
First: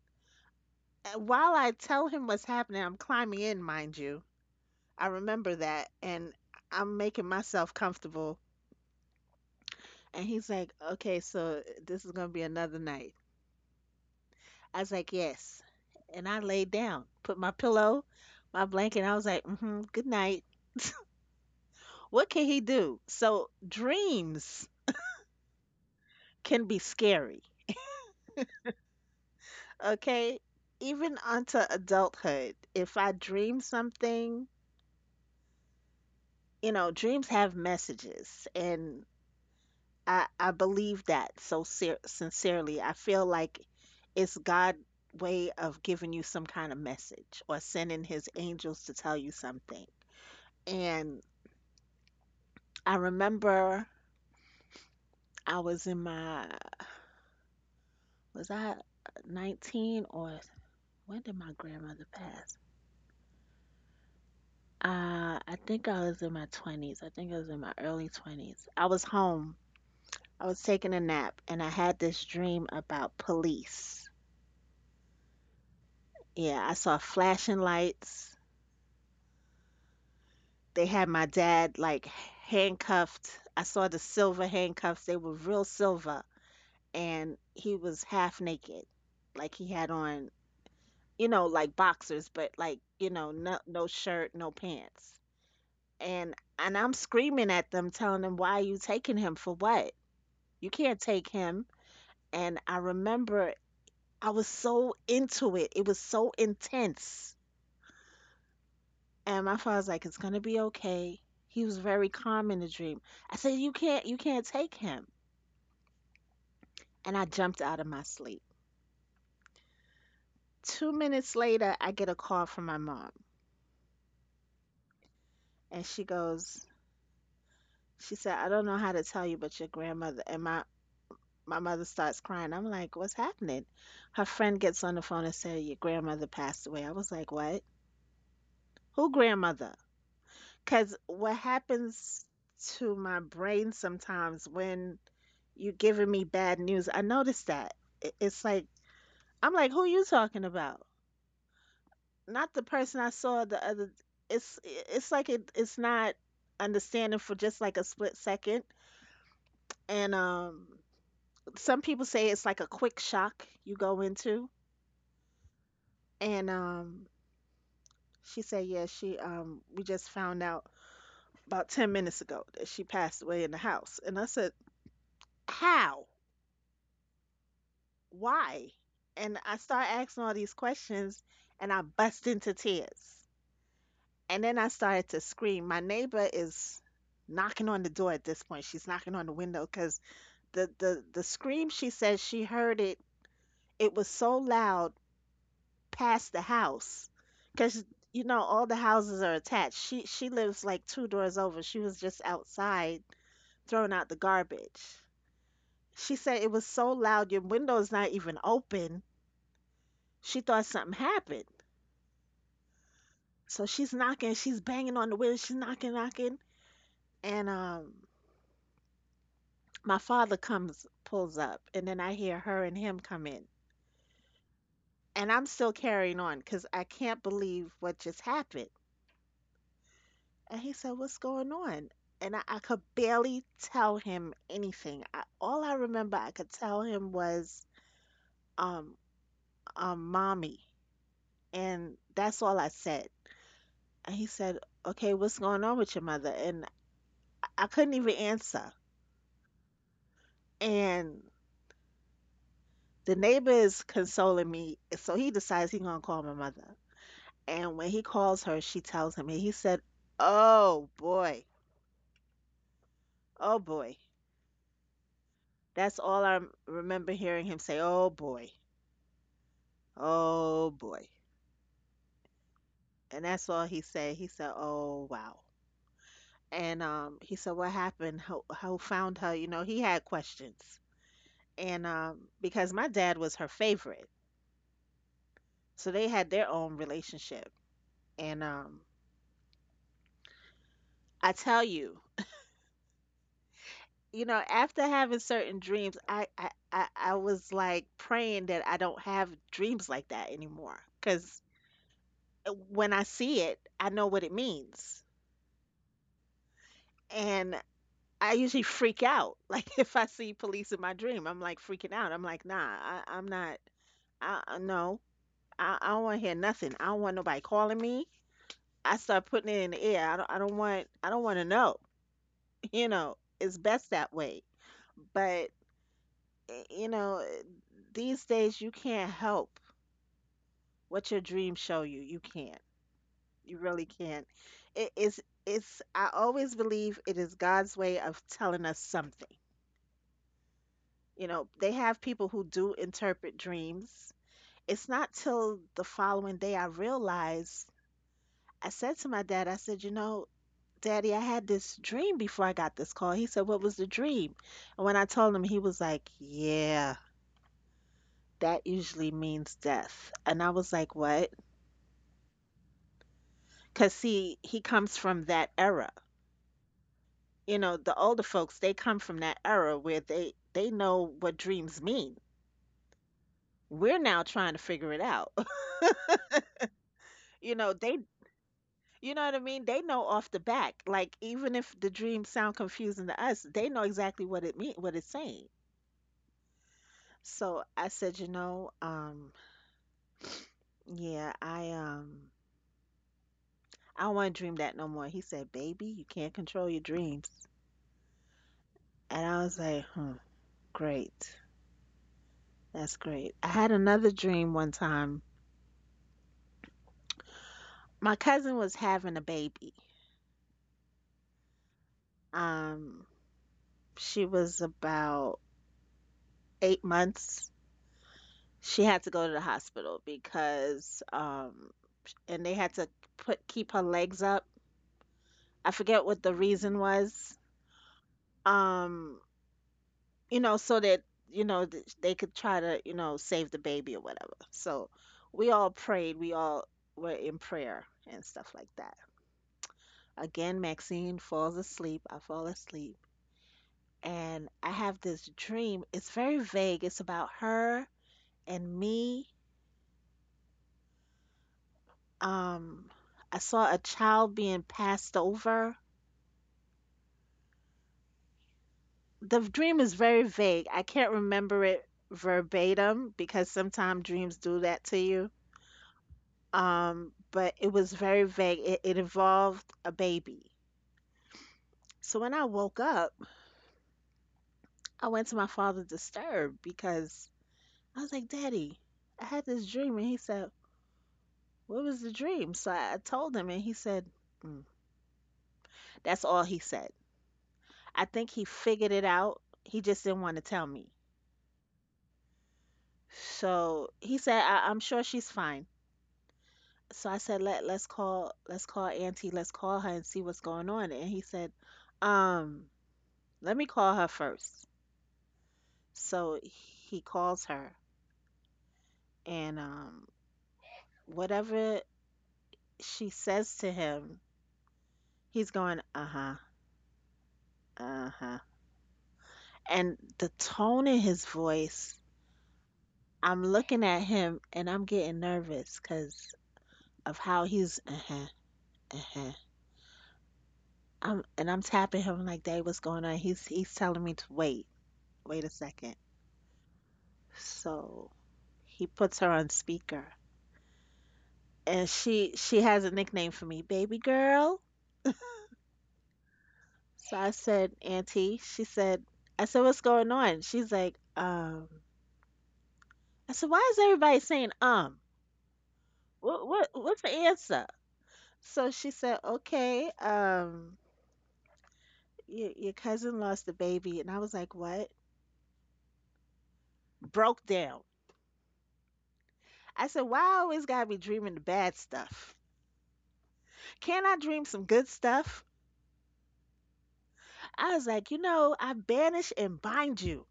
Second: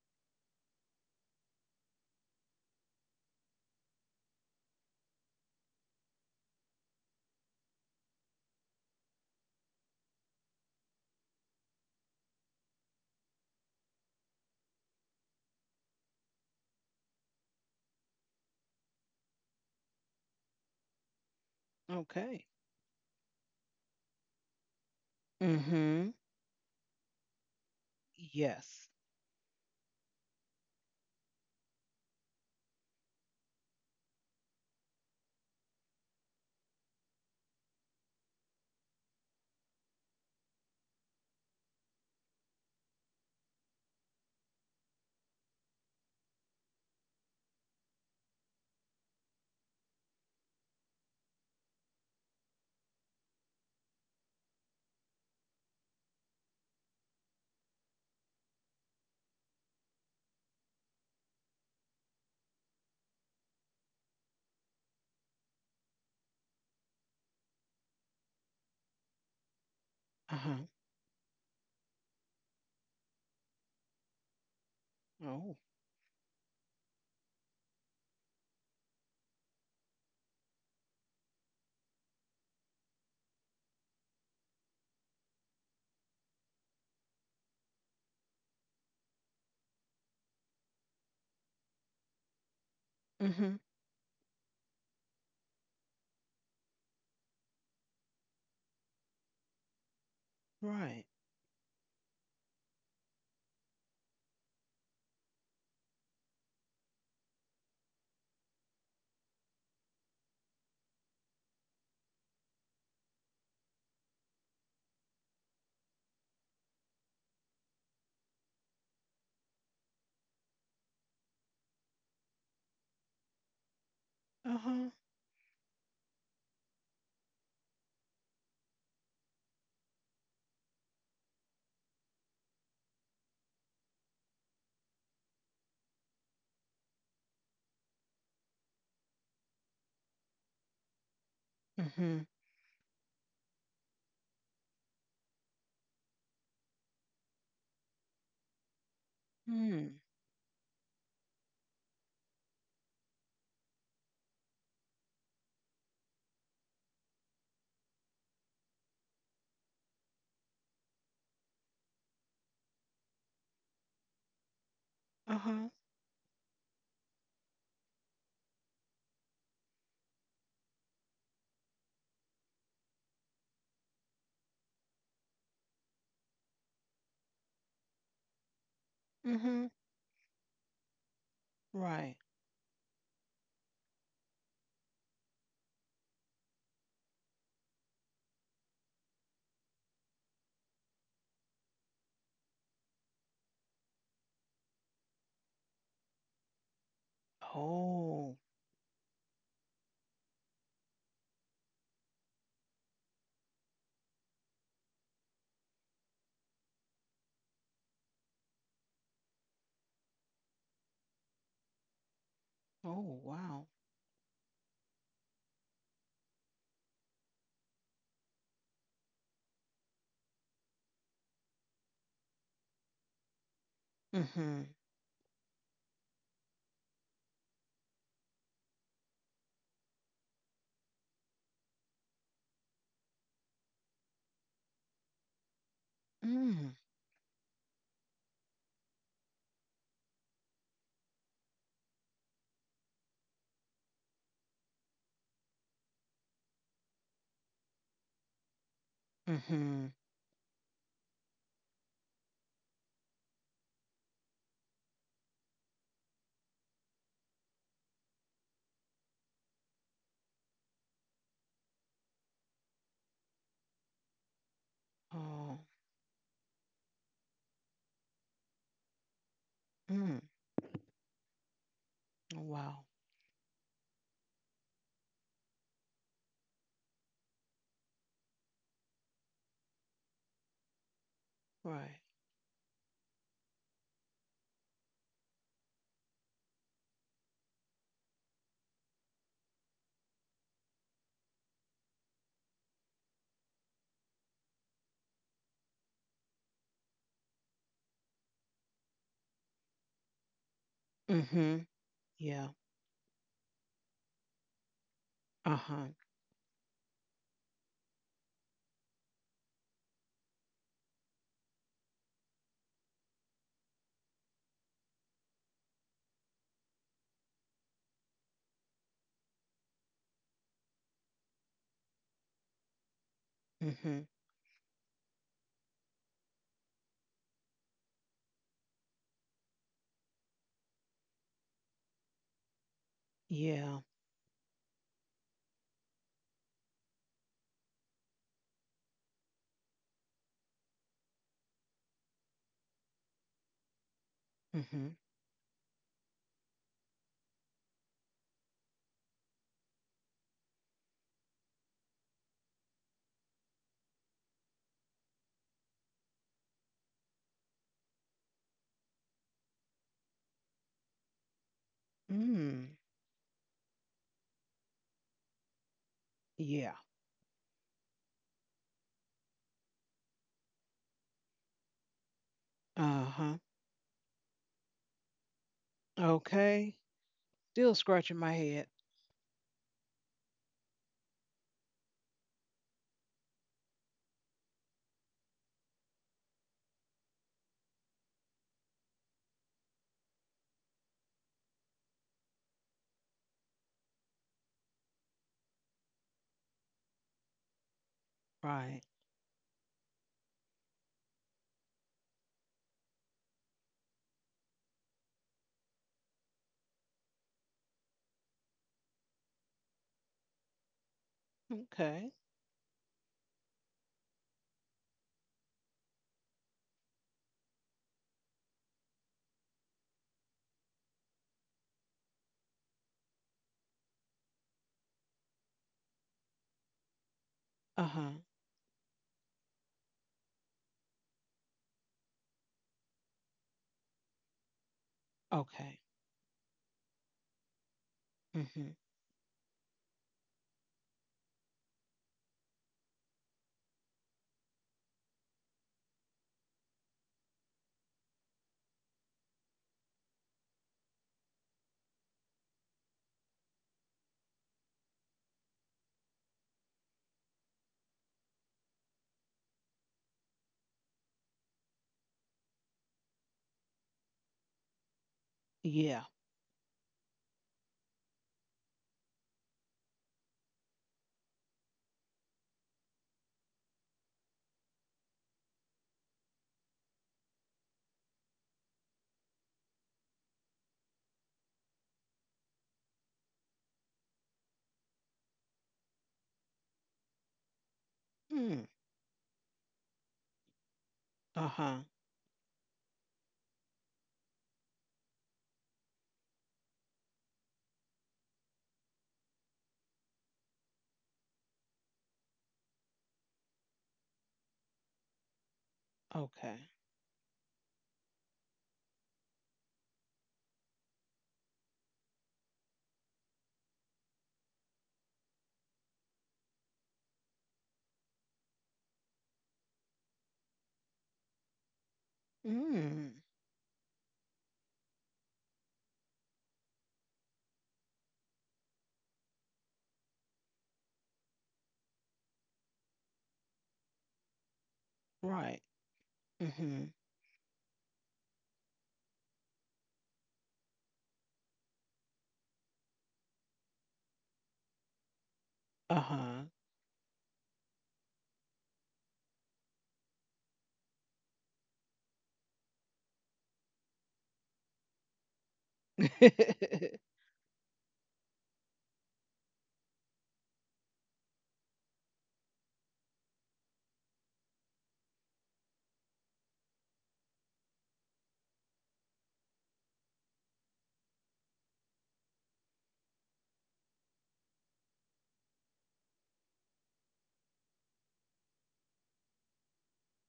[SPEAKER 2] While I tell him what's happening, I'm climbing in, mind you. I remember that, and I'm making myself comfortable. And he's like, okay, so this is gonna be another night. I was like, yes. And I laid down, put my pillow, my blanket. And I was like, mm-hmm, good night. What
[SPEAKER 1] Okay.
[SPEAKER 2] can he do? So dreams
[SPEAKER 1] Mm-hmm.
[SPEAKER 2] can be scary.
[SPEAKER 1] Yes.
[SPEAKER 2] Okay, even unto adulthood, if I dream something, you know, dreams have messages, and I believe that so ser sincerely. I feel like it's God' way of giving you some kind of message or sending his angels to tell you something. And I remember I was in my, was I 19, or when did my grandmother pass? I think I was in my 20s. I think I was in my early 20s. I was home. I was
[SPEAKER 1] Uh-huh.
[SPEAKER 2] taking a nap and I had this dream about police.
[SPEAKER 1] Oh.
[SPEAKER 2] Yeah, I saw flashing lights. They had my dad like handcuffed. I saw the silver handcuffs. They were real silver, and he was half naked. Like he had on, like boxers, but like,
[SPEAKER 1] Mm-hmm.
[SPEAKER 2] no shirt, no pants. And and I'm screaming at them, telling them, why are you taking him? For what? You can't
[SPEAKER 1] Right.
[SPEAKER 2] take him. And I remember I was so into it. It was so intense. And my father's like, it's gonna be okay. He was very calm in the dream. I said, you can't take him. And I jumped out of my sleep. 2 minutes later, I get a call from my mom,
[SPEAKER 1] Uh-huh.
[SPEAKER 2] and she said, I don't know how to tell you, but your grandmother, and my mother starts crying. I'm like, what's happening? Her friend gets on the phone and said, your grandmother passed away. I was like, what? Who grandmother? Because what
[SPEAKER 1] Mm-hmm.
[SPEAKER 2] happens to my brain sometimes when you're giving me bad news, I notice that. It's like, I'm like, who
[SPEAKER 1] Mm.
[SPEAKER 2] you talking about? Not the person I saw the other. It's like it's not understanding for just like a split second. And some people say it's like a quick shock you go into.
[SPEAKER 1] Uh-huh.
[SPEAKER 2] And she said, yeah, she we just found out about 10 minutes ago that she passed away in the house. And I said, how? Why? And I
[SPEAKER 1] Mm-hmm.
[SPEAKER 2] start asking all these questions, and I
[SPEAKER 1] Right.
[SPEAKER 2] bust into tears. And then I started to scream. My neighbor is knocking on the door at this point. She's knocking on the window because the scream, she says she heard it, it was so loud past the house. Because,
[SPEAKER 1] Oh.
[SPEAKER 2] all the houses are attached. She lives like two doors over. She was just outside throwing out the garbage. She said it was so loud, your window's not even open. She thought something happened.
[SPEAKER 1] Oh, wow.
[SPEAKER 2] So she's knocking, she's banging on the window, she's knocking, knocking, and my father comes, pulls up, and then I hear her and him come in.
[SPEAKER 1] Mm-hmm.
[SPEAKER 2] And I'm still carrying on because I can't believe what just happened. And he said, what's going on? And I could barely tell him anything. All I remember I could
[SPEAKER 1] Mm.
[SPEAKER 2] tell him was, um, mommy. And that's all I said. And he said, okay, what's going on with your mother? And I couldn't even answer.
[SPEAKER 1] Mm-hmm.
[SPEAKER 2] And the neighbor is consoling me, so he decides he gonna call my mother. And when he calls her, she tells him, and he said, "Oh boy, oh boy."
[SPEAKER 1] Oh.
[SPEAKER 2] That's all I remember hearing him say,
[SPEAKER 1] Mm.
[SPEAKER 2] oh boy,"
[SPEAKER 1] Wow.
[SPEAKER 2] and that's all he said. He said, "Oh wow," and he said, what happened? How found her? You know, he had questions, and
[SPEAKER 1] Right.
[SPEAKER 2] because my dad was her favorite, so they had their own relationship, and I tell you, after having certain dreams, I was like praying that I don't have dreams like that anymore. Because
[SPEAKER 1] Mm-hmm. Yeah.
[SPEAKER 2] when I see it, I know what it means.
[SPEAKER 1] Uh-huh.
[SPEAKER 2] And I usually freak out. (laughs) Like if I see police in my dream, I'm like freaking out. I'm like, nah, I'm not, no, I don't want to hear nothing. I don't want nobody calling me. I start putting it in the air. I don't want to know. (laughs) You know, it's best
[SPEAKER 1] Mm-hmm.
[SPEAKER 2] that way. But y- you know, eh, these days you can't help what your dreams show you. You can't. You
[SPEAKER 1] Yeah.
[SPEAKER 2] really can't. It is it's I always believe it is God's way of telling us something. You know, they have people who do interpret dreams. It's
[SPEAKER 1] Mm-hmm.
[SPEAKER 2] not till the following day I realized. I said to my dad, I said, you know, Daddy, I had this dream before I got this call. He said, what was the dream? And when I told him, he was like, yeah, that usually means death. And I was like, what?
[SPEAKER 1] Mm.
[SPEAKER 2] Because see, he comes from that era.
[SPEAKER 1] Yeah.
[SPEAKER 2] You know, the older folks, they come from that era where they know what dreams mean.
[SPEAKER 1] Uh-huh.
[SPEAKER 2] We're now trying to figure it out. (laughs)
[SPEAKER 1] Okay.
[SPEAKER 2] You know,
[SPEAKER 1] Still
[SPEAKER 2] they
[SPEAKER 1] scratching my head.
[SPEAKER 2] you know what I mean? They know off the back. Like even if the dreams sound confusing to us, they know exactly what it's saying. So I said, yeah, I don't want to dream that no more. He said, Baby, you can't control your dreams.
[SPEAKER 1] Right.
[SPEAKER 2] And I was like, hmm, great. That's great. I had another dream one time my cousin was having a baby.
[SPEAKER 1] Okay.
[SPEAKER 2] Um, she was about 8 months. She had to go to the hospital because, and they had to put keep her legs up. I forget what the reason was.
[SPEAKER 1] Uh-huh.
[SPEAKER 2] Um, so that they could try to save the baby or whatever. So we all
[SPEAKER 1] Okay.
[SPEAKER 2] prayed. We all were in prayer and stuff like
[SPEAKER 1] Mm-hmm.
[SPEAKER 2] that. Again, Maxine falls asleep. I fall asleep, and I have this dream. It's very vague. It's about her and me. Um, I saw a child being passed over. The dream is very vague. I can't remember it verbatim because sometimes dreams do that to you.
[SPEAKER 1] Yeah.
[SPEAKER 2] But it was very vague. It involved a baby. So when I woke up, I went to my father disturbed because I was like, Daddy, I had this dream. And he said, what was the dream? So I told him, and he said, "Mm." That's all he said. I think he
[SPEAKER 1] Mm.
[SPEAKER 2] figured it out. He just didn't want to tell me.
[SPEAKER 1] Uh-huh.
[SPEAKER 2] So he said, "I'm sure she's fine." So I said, "Let's call Auntie. Let's call her and see what's going on." And he said, "Um, let me call her first." So
[SPEAKER 1] Okay.
[SPEAKER 2] he calls her, and whatever she says to him, he's going, "Uh huh, uh huh." And the tone in his voice,
[SPEAKER 1] Mm.
[SPEAKER 2] I'm looking at him and I'm getting nervous because of how he's uh-huh, uh-huh. I'm and I'm tapping him like, Dave, what's going on? He's telling me to wait. Wait a
[SPEAKER 1] Right.
[SPEAKER 2] second.
[SPEAKER 1] Mm-hmm.
[SPEAKER 2] So he puts her on speaker. And she has a nickname for me, baby girl.
[SPEAKER 1] Uh-huh.
[SPEAKER 2] So I said, Auntie. She said I said, what's going on? She's like, I said, Why is everybody saying um? What's the answer? So she said, Okay, your cousin lost a baby, and I was like, What? Broke down. I said, Why I always gotta be dreaming the bad stuff? Can't I dream some good stuff? I was like, You know, I banish and bind you.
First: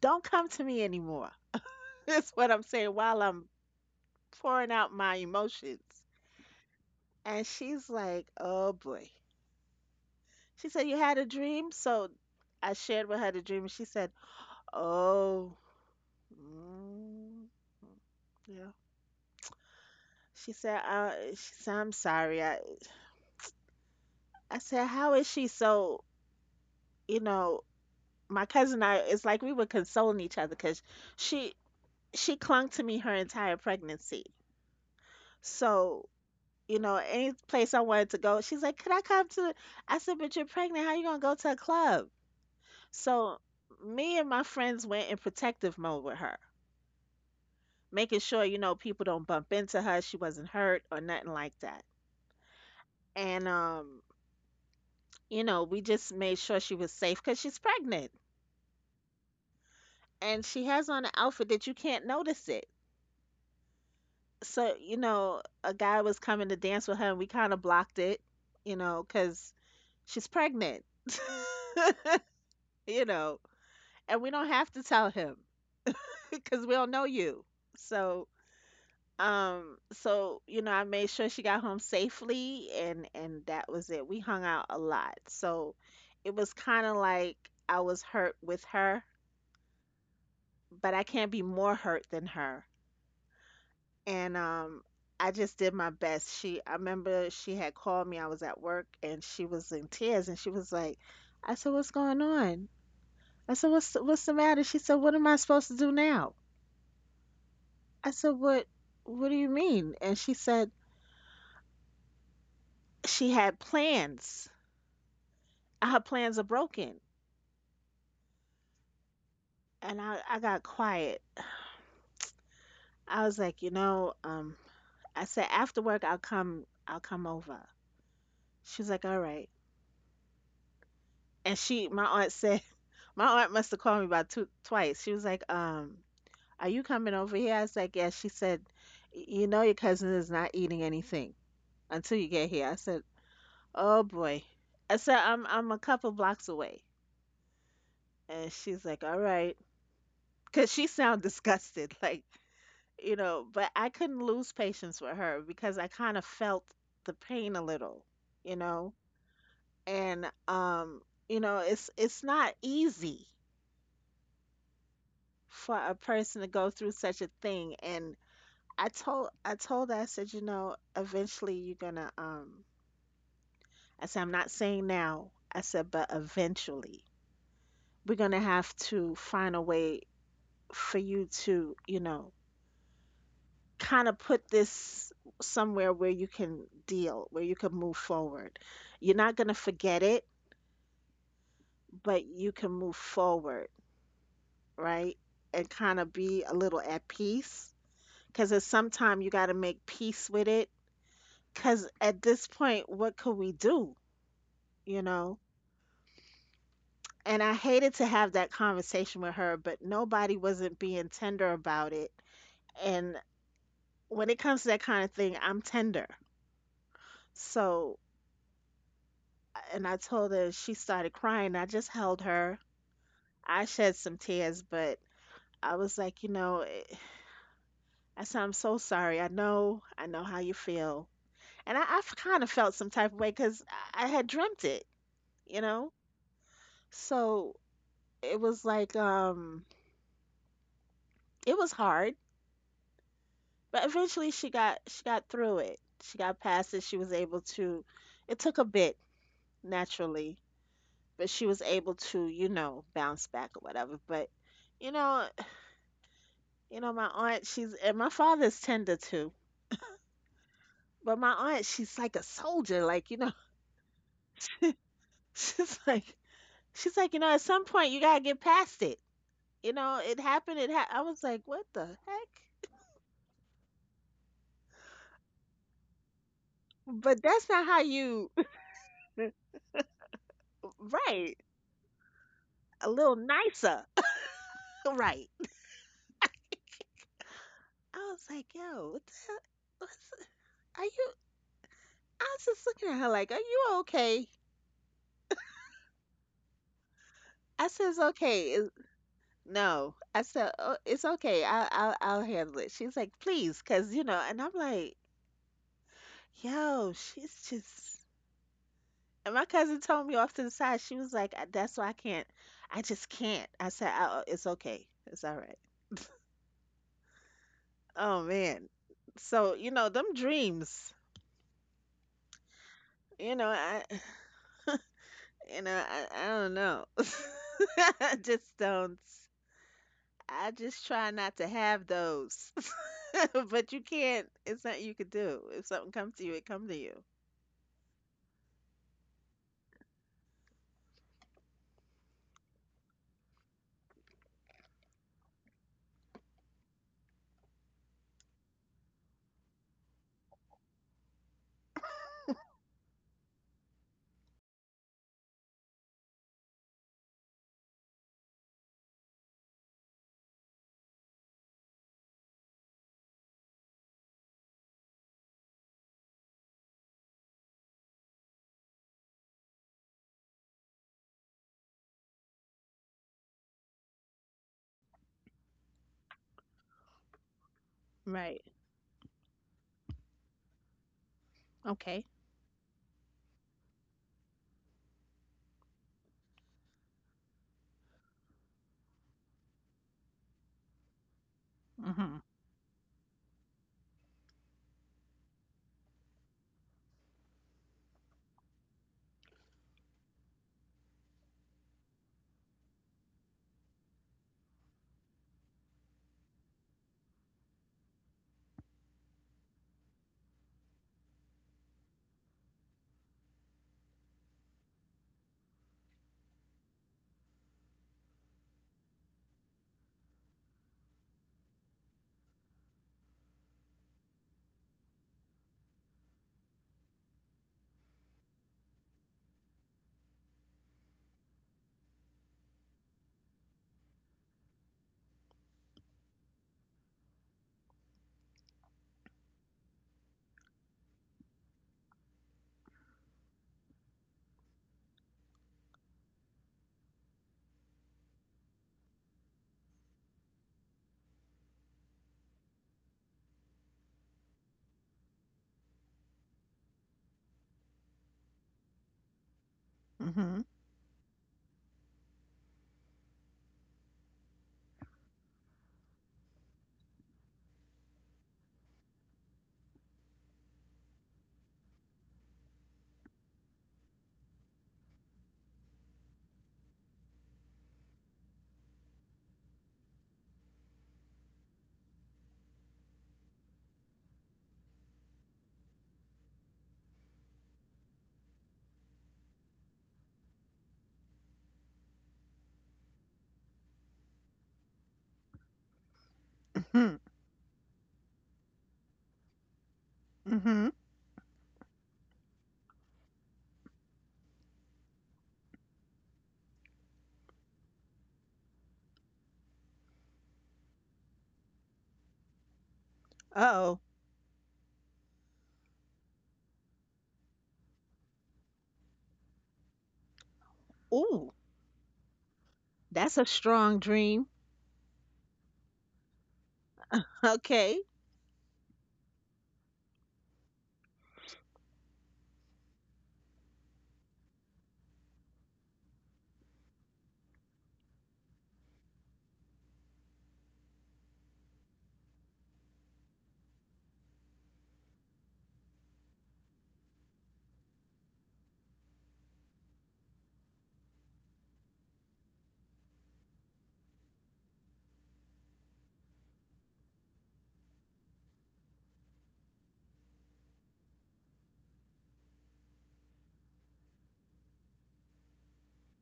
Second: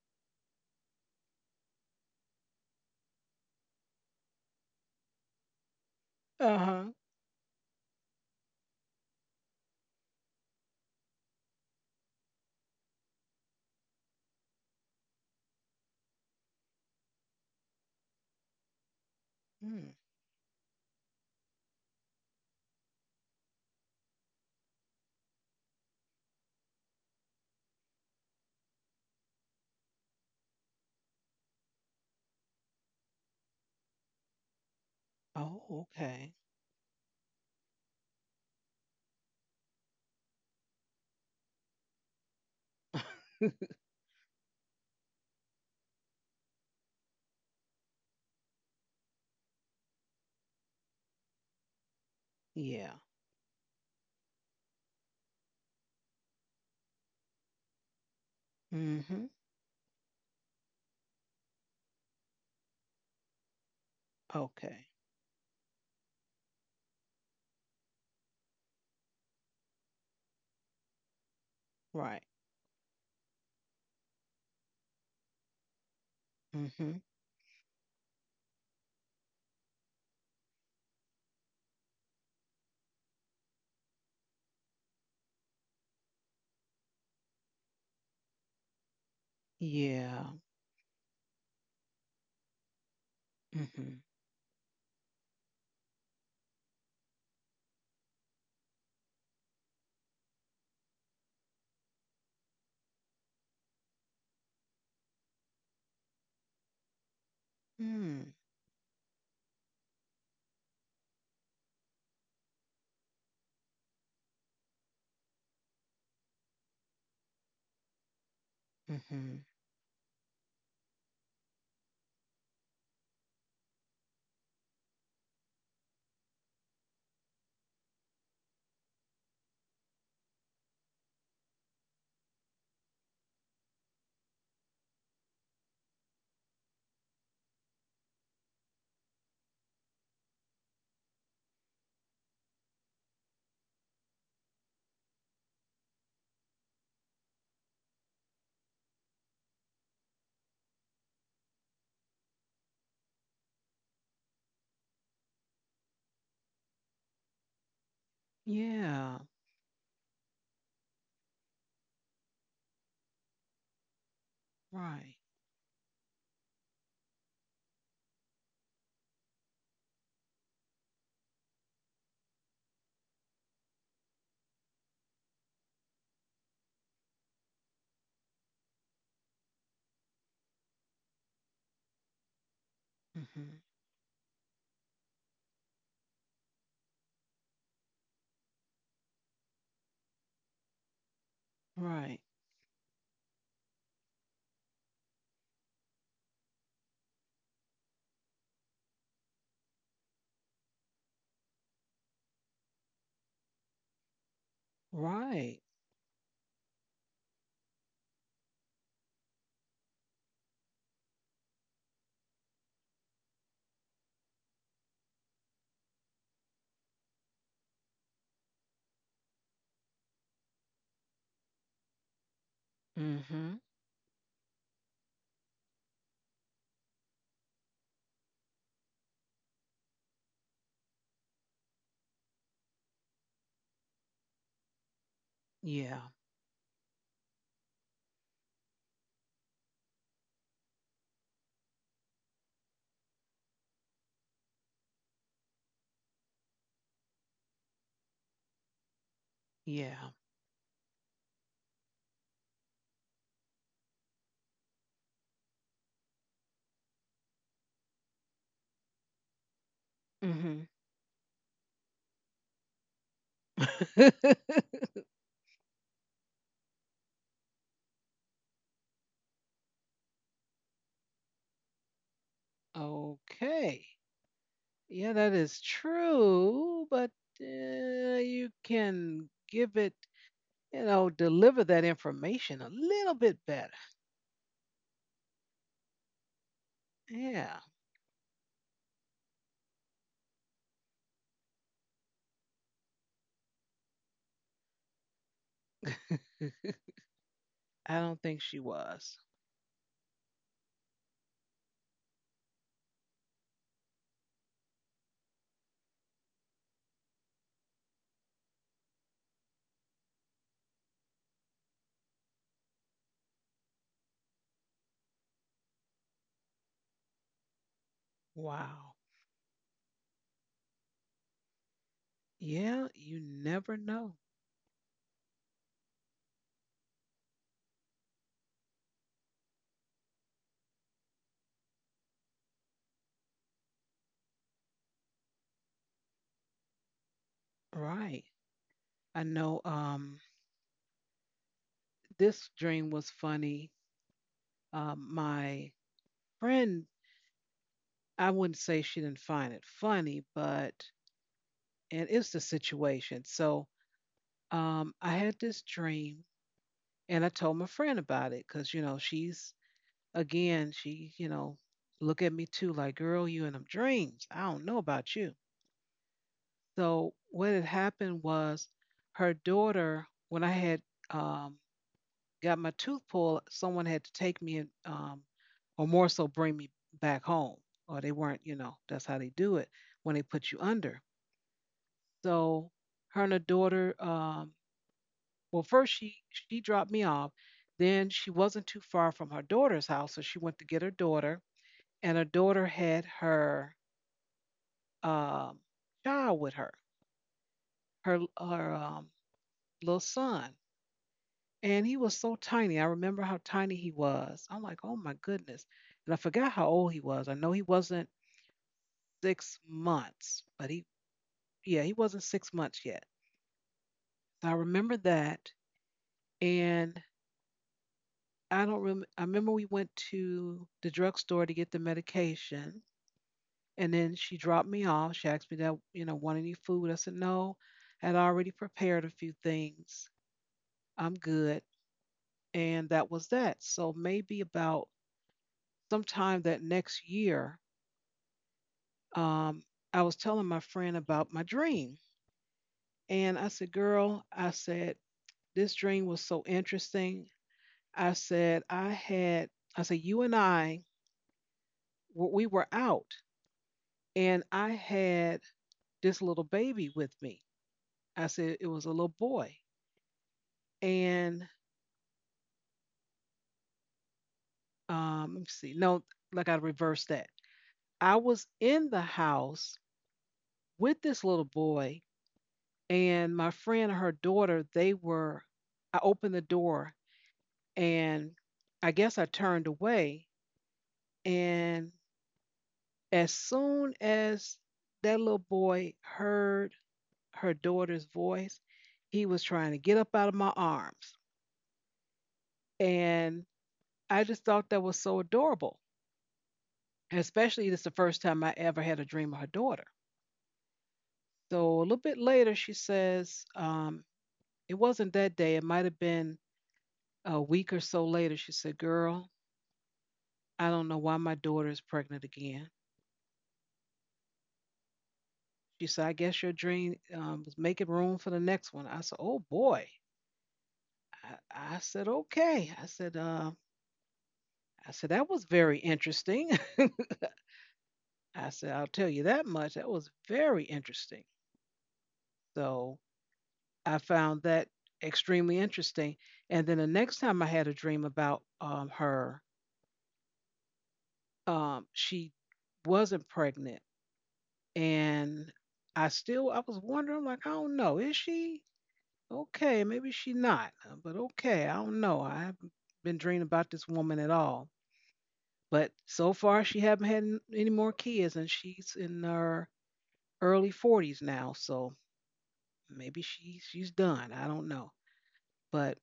[SPEAKER 2] Don't come to me anymore. (laughs) That's what I'm saying while I'm pouring out my emotions.
[SPEAKER 1] Uh-huh. (laughs)
[SPEAKER 2] And she's like, Oh boy. She said, You had a dream? So I shared with her the dream, and she said, Oh, mm, yeah.
[SPEAKER 1] Mm.
[SPEAKER 2] She said, I'm sorry. I said, How is she so, you know, my cousin and I, it's like we were consoling each other because she she clung to me her entire pregnancy.
[SPEAKER 1] Oh,
[SPEAKER 2] So
[SPEAKER 1] okay.
[SPEAKER 2] any place I wanted to go, she's like, "Could I come to?" I said, "But you're pregnant. How you gonna go to a club?" So
[SPEAKER 1] (laughs)
[SPEAKER 2] me and my friends went in protective mode with her, making sure people don't bump into her. She wasn't hurt or nothing like that.
[SPEAKER 1] Yeah.
[SPEAKER 2] And we just made sure she was safe because she's pregnant
[SPEAKER 1] Mm-hmm.
[SPEAKER 2] and she has on an outfit that you can't notice it. So
[SPEAKER 1] Okay.
[SPEAKER 2] a guy was coming to dance with her, and we kind of blocked it, because she's pregnant.
[SPEAKER 1] Right.
[SPEAKER 2] (laughs) you know and we don't have to tell him, (laughs) because we don't
[SPEAKER 1] Mm-hmm.
[SPEAKER 2] know you. So I made sure she got home safely, and that was it. We hung out a lot, so it was kind of like I was hurt with her,
[SPEAKER 1] Yeah.
[SPEAKER 2] but I can't be more hurt than her.
[SPEAKER 1] Mm-hmm.
[SPEAKER 2] And I just did my best. She I remember she had called me. I was at work and she was in tears and she was like, I said, "What's going on?" I said, "What's the matter?" She said, "What am I supposed to do now?" I said,
[SPEAKER 1] Mm.
[SPEAKER 2] "What do you mean?" And she said she had plans. Her plans are broken.
[SPEAKER 1] Mm-hmm.
[SPEAKER 2] And I got quiet. I was like, "You know, I said after work, I'll come over." She was like, "All right." And she my aunt said My aunt must have called me about two twice. She was like, are you coming over here? I was like, "Yes." She said, You know, your cousin is not eating anything until you get here. I said, oh boy. I said, I'm a couple blocks away. And she's like, all right. 'Cause she sounded disgusted, (laughs) like, but I couldn't lose patience with her because I kind of felt the pain a little, you know?
[SPEAKER 1] Yeah.
[SPEAKER 2] And it's not easy
[SPEAKER 1] Right.
[SPEAKER 2] for a person to go through such a thing. And I told her, I said, eventually you're gonna I said, I'm not saying now. I said, but eventually we're gonna have to find a way for you to,
[SPEAKER 1] Hmm.
[SPEAKER 2] kind of put this somewhere where you can deal, where you can move forward. You're not gonna forget it,
[SPEAKER 1] Right.
[SPEAKER 2] but you can move forward, right? And kind of be a little at peace. Because at some time you gotta make peace with it. Because at this point, what could we do? You know?
[SPEAKER 1] Right.
[SPEAKER 2] And I hated to have that conversation with her, but nobody wasn't being tender about it. And when it comes to that kind of thing, I'm tender. So, and I told her, she started crying. I just held her.
[SPEAKER 1] Hmm.
[SPEAKER 2] I shed some tears, but I was like, I said, I'm so sorry. I know how you feel. And I kind of felt some type of way because I had dreamt it, you know?
[SPEAKER 1] Yeah.
[SPEAKER 2] So it was like, it was hard. But eventually she got through it. She got past it. She was able to it took a bit
[SPEAKER 1] Yeah.
[SPEAKER 2] naturally, but she was able to, bounce back or whatever. But you know, you know my aunt, she's and my father's tender too.
[SPEAKER 1] Hmm.
[SPEAKER 2] But my aunt, she's like a soldier, like,
[SPEAKER 1] (laughs)
[SPEAKER 2] (laughs) she's like she's like, at some point you got to get past it. You know, it happened. I was like, what the heck?
[SPEAKER 1] Okay. Yeah, that is true, but
[SPEAKER 2] But that's not how you
[SPEAKER 1] you can give it, you know,
[SPEAKER 2] right.
[SPEAKER 1] deliver that information a
[SPEAKER 2] A little
[SPEAKER 1] little bit better.
[SPEAKER 2] nicer. (laughs) Right.
[SPEAKER 1] Yeah.
[SPEAKER 2] I was like, yo, what the hell? What's, are you? I was just looking at her like, are you okay?
[SPEAKER 1] (laughs)
[SPEAKER 2] I said,
[SPEAKER 1] I
[SPEAKER 2] it's
[SPEAKER 1] don't think
[SPEAKER 2] okay.
[SPEAKER 1] she was.
[SPEAKER 2] No, I said, oh, it's okay. I'll handle it. She's like, please, because, and I'm like, yo, she's just. And my cousin told me off to the side, she was like, That's why I can't. I just can't. I said, oh, it's okay. It's all right. Oh, man.
[SPEAKER 1] Wow.
[SPEAKER 2] So, them dreams,
[SPEAKER 1] Yeah, you
[SPEAKER 2] you know,
[SPEAKER 1] never
[SPEAKER 2] I,
[SPEAKER 1] know.
[SPEAKER 2] I don't know. (laughs) I just don't. I just try not to have those. (laughs) But you can't, it's not you could do. If something comes to you, it comes to you.
[SPEAKER 1] Right. I know this dream was funny. My friend, I wouldn't say she didn't find it funny, but and it's the situation. So I had this dream, and I told my friend about it because you know she's again she you know look at me too like girl you in them dreams. I don't know about you. So what had happened was her daughter when I had um, got my tooth pulled, someone had to take me and or more so bring me back home, or they weren't,
[SPEAKER 2] Right.
[SPEAKER 1] you know, that's how they do it when they put you under.
[SPEAKER 2] Okay.
[SPEAKER 1] So her and her daughter, well, first she dropped me off. Then she wasn't too far from her daughter's house, so she went to get her daughter, and
[SPEAKER 2] Mm-hmm.
[SPEAKER 1] her daughter had her um, child with her, her little son, and he was so tiny. I remember how tiny he was. I'm like, oh my goodness, and I forgot how old he was. I know he wasn't 6 months, but he wasn't 6 months yet. So I remember that. And I don't rem I remember we went to the drugstore to get the medication, and then she dropped me off. She asked me that, you know, want any food? I said, no, I had already prepared a few things. I'm good. And that was that. So maybe about sometime that next year, um, I was telling my friend about my dream. And I said, girl, I said, this dream was so interesting. I said, I had, I said, you and I, we were out and I had this little baby with me. I said it was a little boy.
[SPEAKER 2] Mm-hmm.
[SPEAKER 1] And let me see. No, like I reversed that. I was in the house with this little boy, and my friend and her daughter, they were, I opened the door, and I guess I turned away, and as soon as that little boy heard her daughter's voice, he was trying to get up out of my arms. And I just thought that was so adorable,
[SPEAKER 2] Mm-hmm.
[SPEAKER 1] especially it's the first time I ever had a dream of her daughter.
[SPEAKER 2] Mm-hmm.
[SPEAKER 1] So a little bit later, she says, it wasn't that day. It might have been a week or so later. She said, girl, I don't know why my daughter is pregnant again.
[SPEAKER 2] Uh-oh.
[SPEAKER 1] She said, I guess your dream was making room for the next one. I said, oh boy.
[SPEAKER 2] Ooh,
[SPEAKER 1] I said, okay.
[SPEAKER 2] that's a strong dream.
[SPEAKER 1] I said, that was very interesting. (laughs)
[SPEAKER 2] Okay.
[SPEAKER 1] I said, I'll tell you that much. That was very interesting. So I found that extremely interesting. And then the next time I had a dream about her, she wasn't pregnant, and I was wondering, like, I don't know, is she okay? Maybe she not, but okay, I don't know. I haven't been dreaming about this woman at all. But so far she haven't had any more kids, and she's in her early 40s now, so maybe she's done. I don't know. But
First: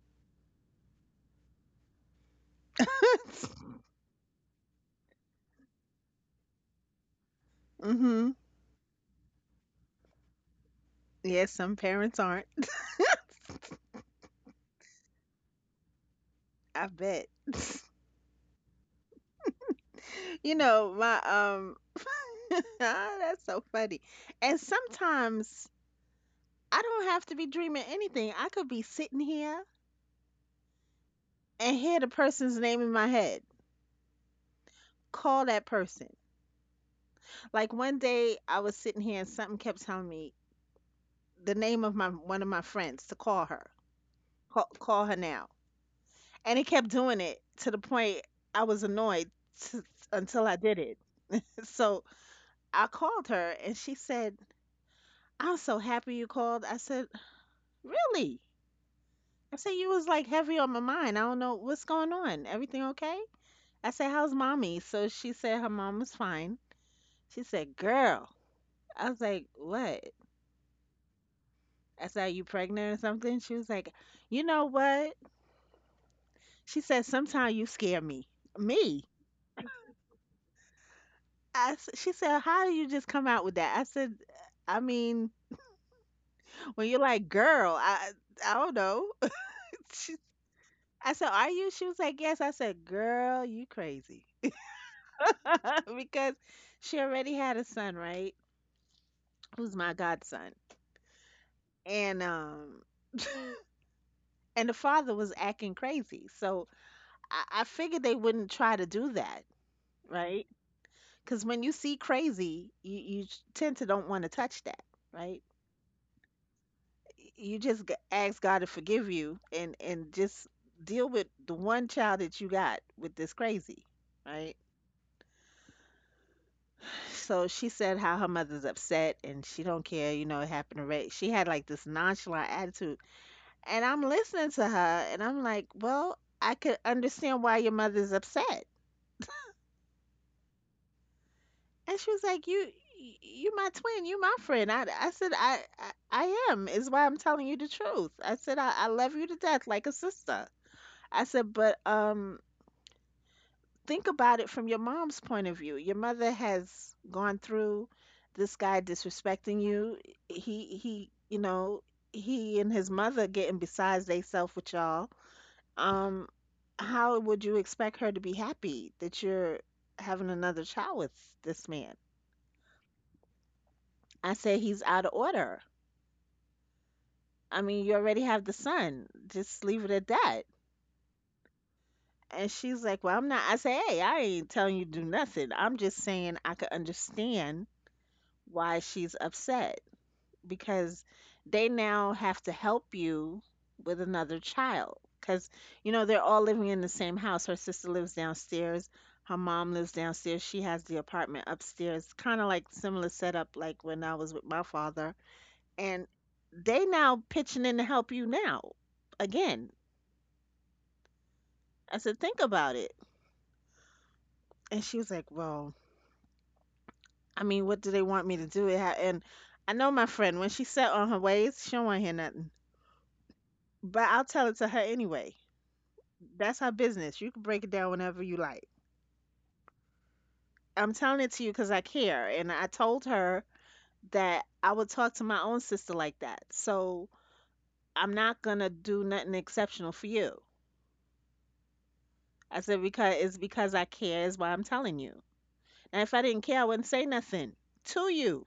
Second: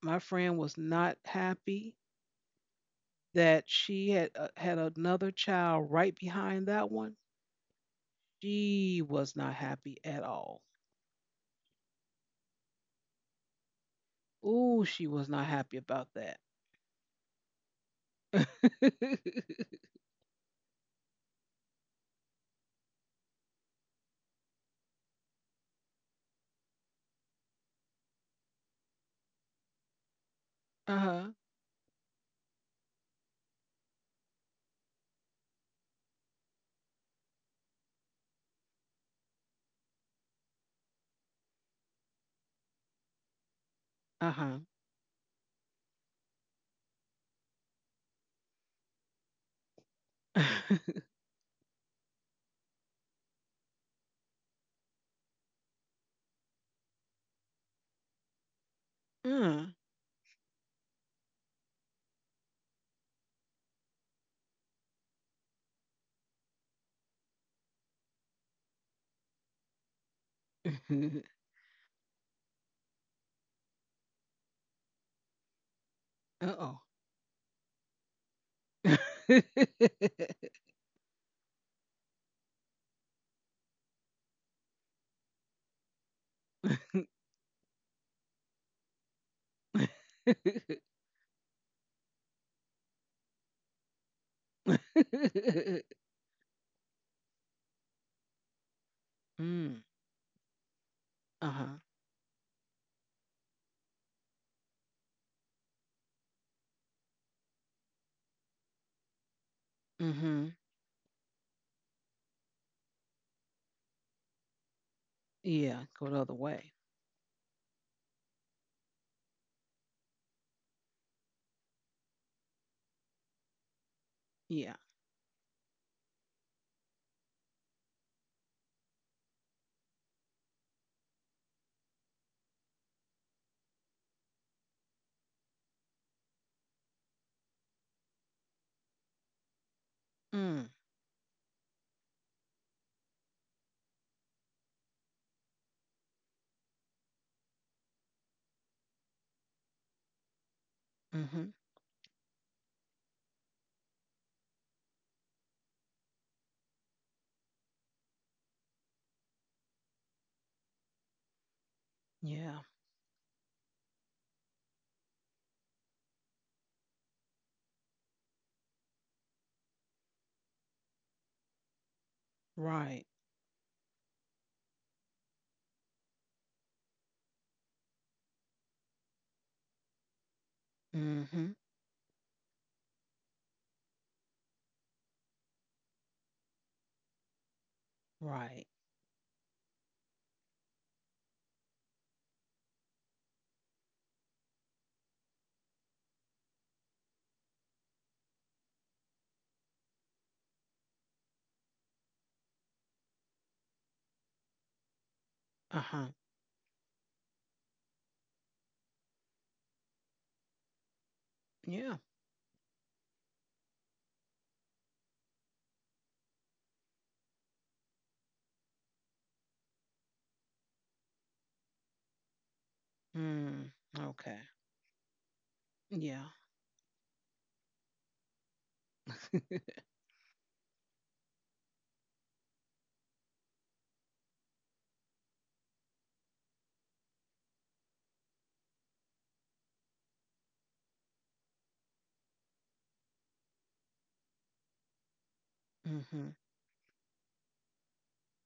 [SPEAKER 1] my friend was not happy that
[SPEAKER 2] (laughs)
[SPEAKER 1] she had had another child right behind that one,
[SPEAKER 2] Mm-hmm.
[SPEAKER 1] she was not happy at all.
[SPEAKER 2] Yes, some parents aren't. (laughs)
[SPEAKER 1] Ooh, she was not happy about that.
[SPEAKER 2] I bet. (laughs)
[SPEAKER 1] (laughs)
[SPEAKER 2] You know, my (laughs) ah, that's so funny. And sometimes I don't have to be dreaming anything. I could be sitting here
[SPEAKER 1] Uh-huh.
[SPEAKER 2] and hear the person's name in my head. Call that person. Like one day I was sitting here and something kept telling me the name of my one of my friends to call her.
[SPEAKER 1] Uh-huh.
[SPEAKER 2] Call her now. And it kept doing it to the point I was annoyed t- until I did
[SPEAKER 1] (laughs)
[SPEAKER 2] it. So I called her and she said, "I'm so happy you called." I said, "Really?" I said,
[SPEAKER 1] Uh.
[SPEAKER 2] "You was like heavy on my mind. I don't know what's going on. Everything okay?" I said, "How's mommy?" So she said her mom was fine. She said, "Girl, I was like, what? I said, are you pregnant or something? She was like, you know what?
[SPEAKER 1] (laughs)
[SPEAKER 2] She
[SPEAKER 1] Uh-oh.
[SPEAKER 2] said, sometimes you scare me. Me?
[SPEAKER 1] (laughs)
[SPEAKER 2] She said, how do you just come out with that? I said, I mean, when you're like, girl, I don't know. (laughs) She, I said, are you? She was like, yes. I said, girl, you crazy. (laughs) because she already had a son, right? Who's
[SPEAKER 1] Mm.
[SPEAKER 2] my godson.
[SPEAKER 1] Uh-huh.
[SPEAKER 2] And, um, and the father was acting crazy. So I figured they wouldn't try to do that, right?
[SPEAKER 1] Mm-hmm.
[SPEAKER 2] Because when you see crazy, you tend to don't want to touch that, right?
[SPEAKER 1] Yeah, go the other way.
[SPEAKER 2] You just ask God to forgive you, and just deal with the one child that you got with this crazy, right?
[SPEAKER 1] Yeah.
[SPEAKER 2] So she said how her mother's upset and she don't care, it happened to Ray. She had like this nonchalant attitude. And I'm listening to her and I'm like, well, I could understand why your mother's upset.
[SPEAKER 1] Mm.
[SPEAKER 2] And she was like, "You my twin. You my friend." I said, "I am. Is why I'm telling you the truth." I said, "I love you to death, like a sister." I
[SPEAKER 1] Mm-hmm.
[SPEAKER 2] said, "But think about it from your mom's point of view. Your mother has gone through this guy disrespecting you. He, he, you know,
[SPEAKER 1] Yeah.
[SPEAKER 2] he and his mother getting besides theyself with y'all. Um, how would you expect her to be happy that you're having another child with this man?"
[SPEAKER 1] Right.
[SPEAKER 2] I said, "He's out of order." I mean, you already have the son. Just leave it at that.
[SPEAKER 1] Mm-hmm.
[SPEAKER 2] And she's like, well, I'm not. I say, hey, I ain't telling you to do nothing. I'm just saying I could understand
[SPEAKER 1] Right.
[SPEAKER 2] why she's upset, because they now have to help you with another child. Because, they're all living in the same house. Her sister lives downstairs. Her mom lives downstairs. She has the apartment upstairs. Kind of like similar setup like when I was with my father.
[SPEAKER 1] Uh-huh.
[SPEAKER 2] And they now pitching in to help you now again.
[SPEAKER 1] Yeah.
[SPEAKER 2] I said, think about it. And she was like, well, I mean, what do they want me to do? And I know my friend, when she's set on her ways, she don't want to hear nothing.
[SPEAKER 1] Mm,
[SPEAKER 2] But I'll
[SPEAKER 1] okay.
[SPEAKER 2] tell it to her anyway.
[SPEAKER 1] Yeah.
[SPEAKER 2] That's her business. You can break it down whenever you like.
[SPEAKER 1] (laughs)
[SPEAKER 2] I'm telling it to you because I care. And I told her that I would talk to my own sister like that. So I'm not going to do nothing exceptional for you. I said, because it's because I care is why I'm telling you. And if I
[SPEAKER 1] Hmm.
[SPEAKER 2] didn't care, I wouldn't say nothing to you.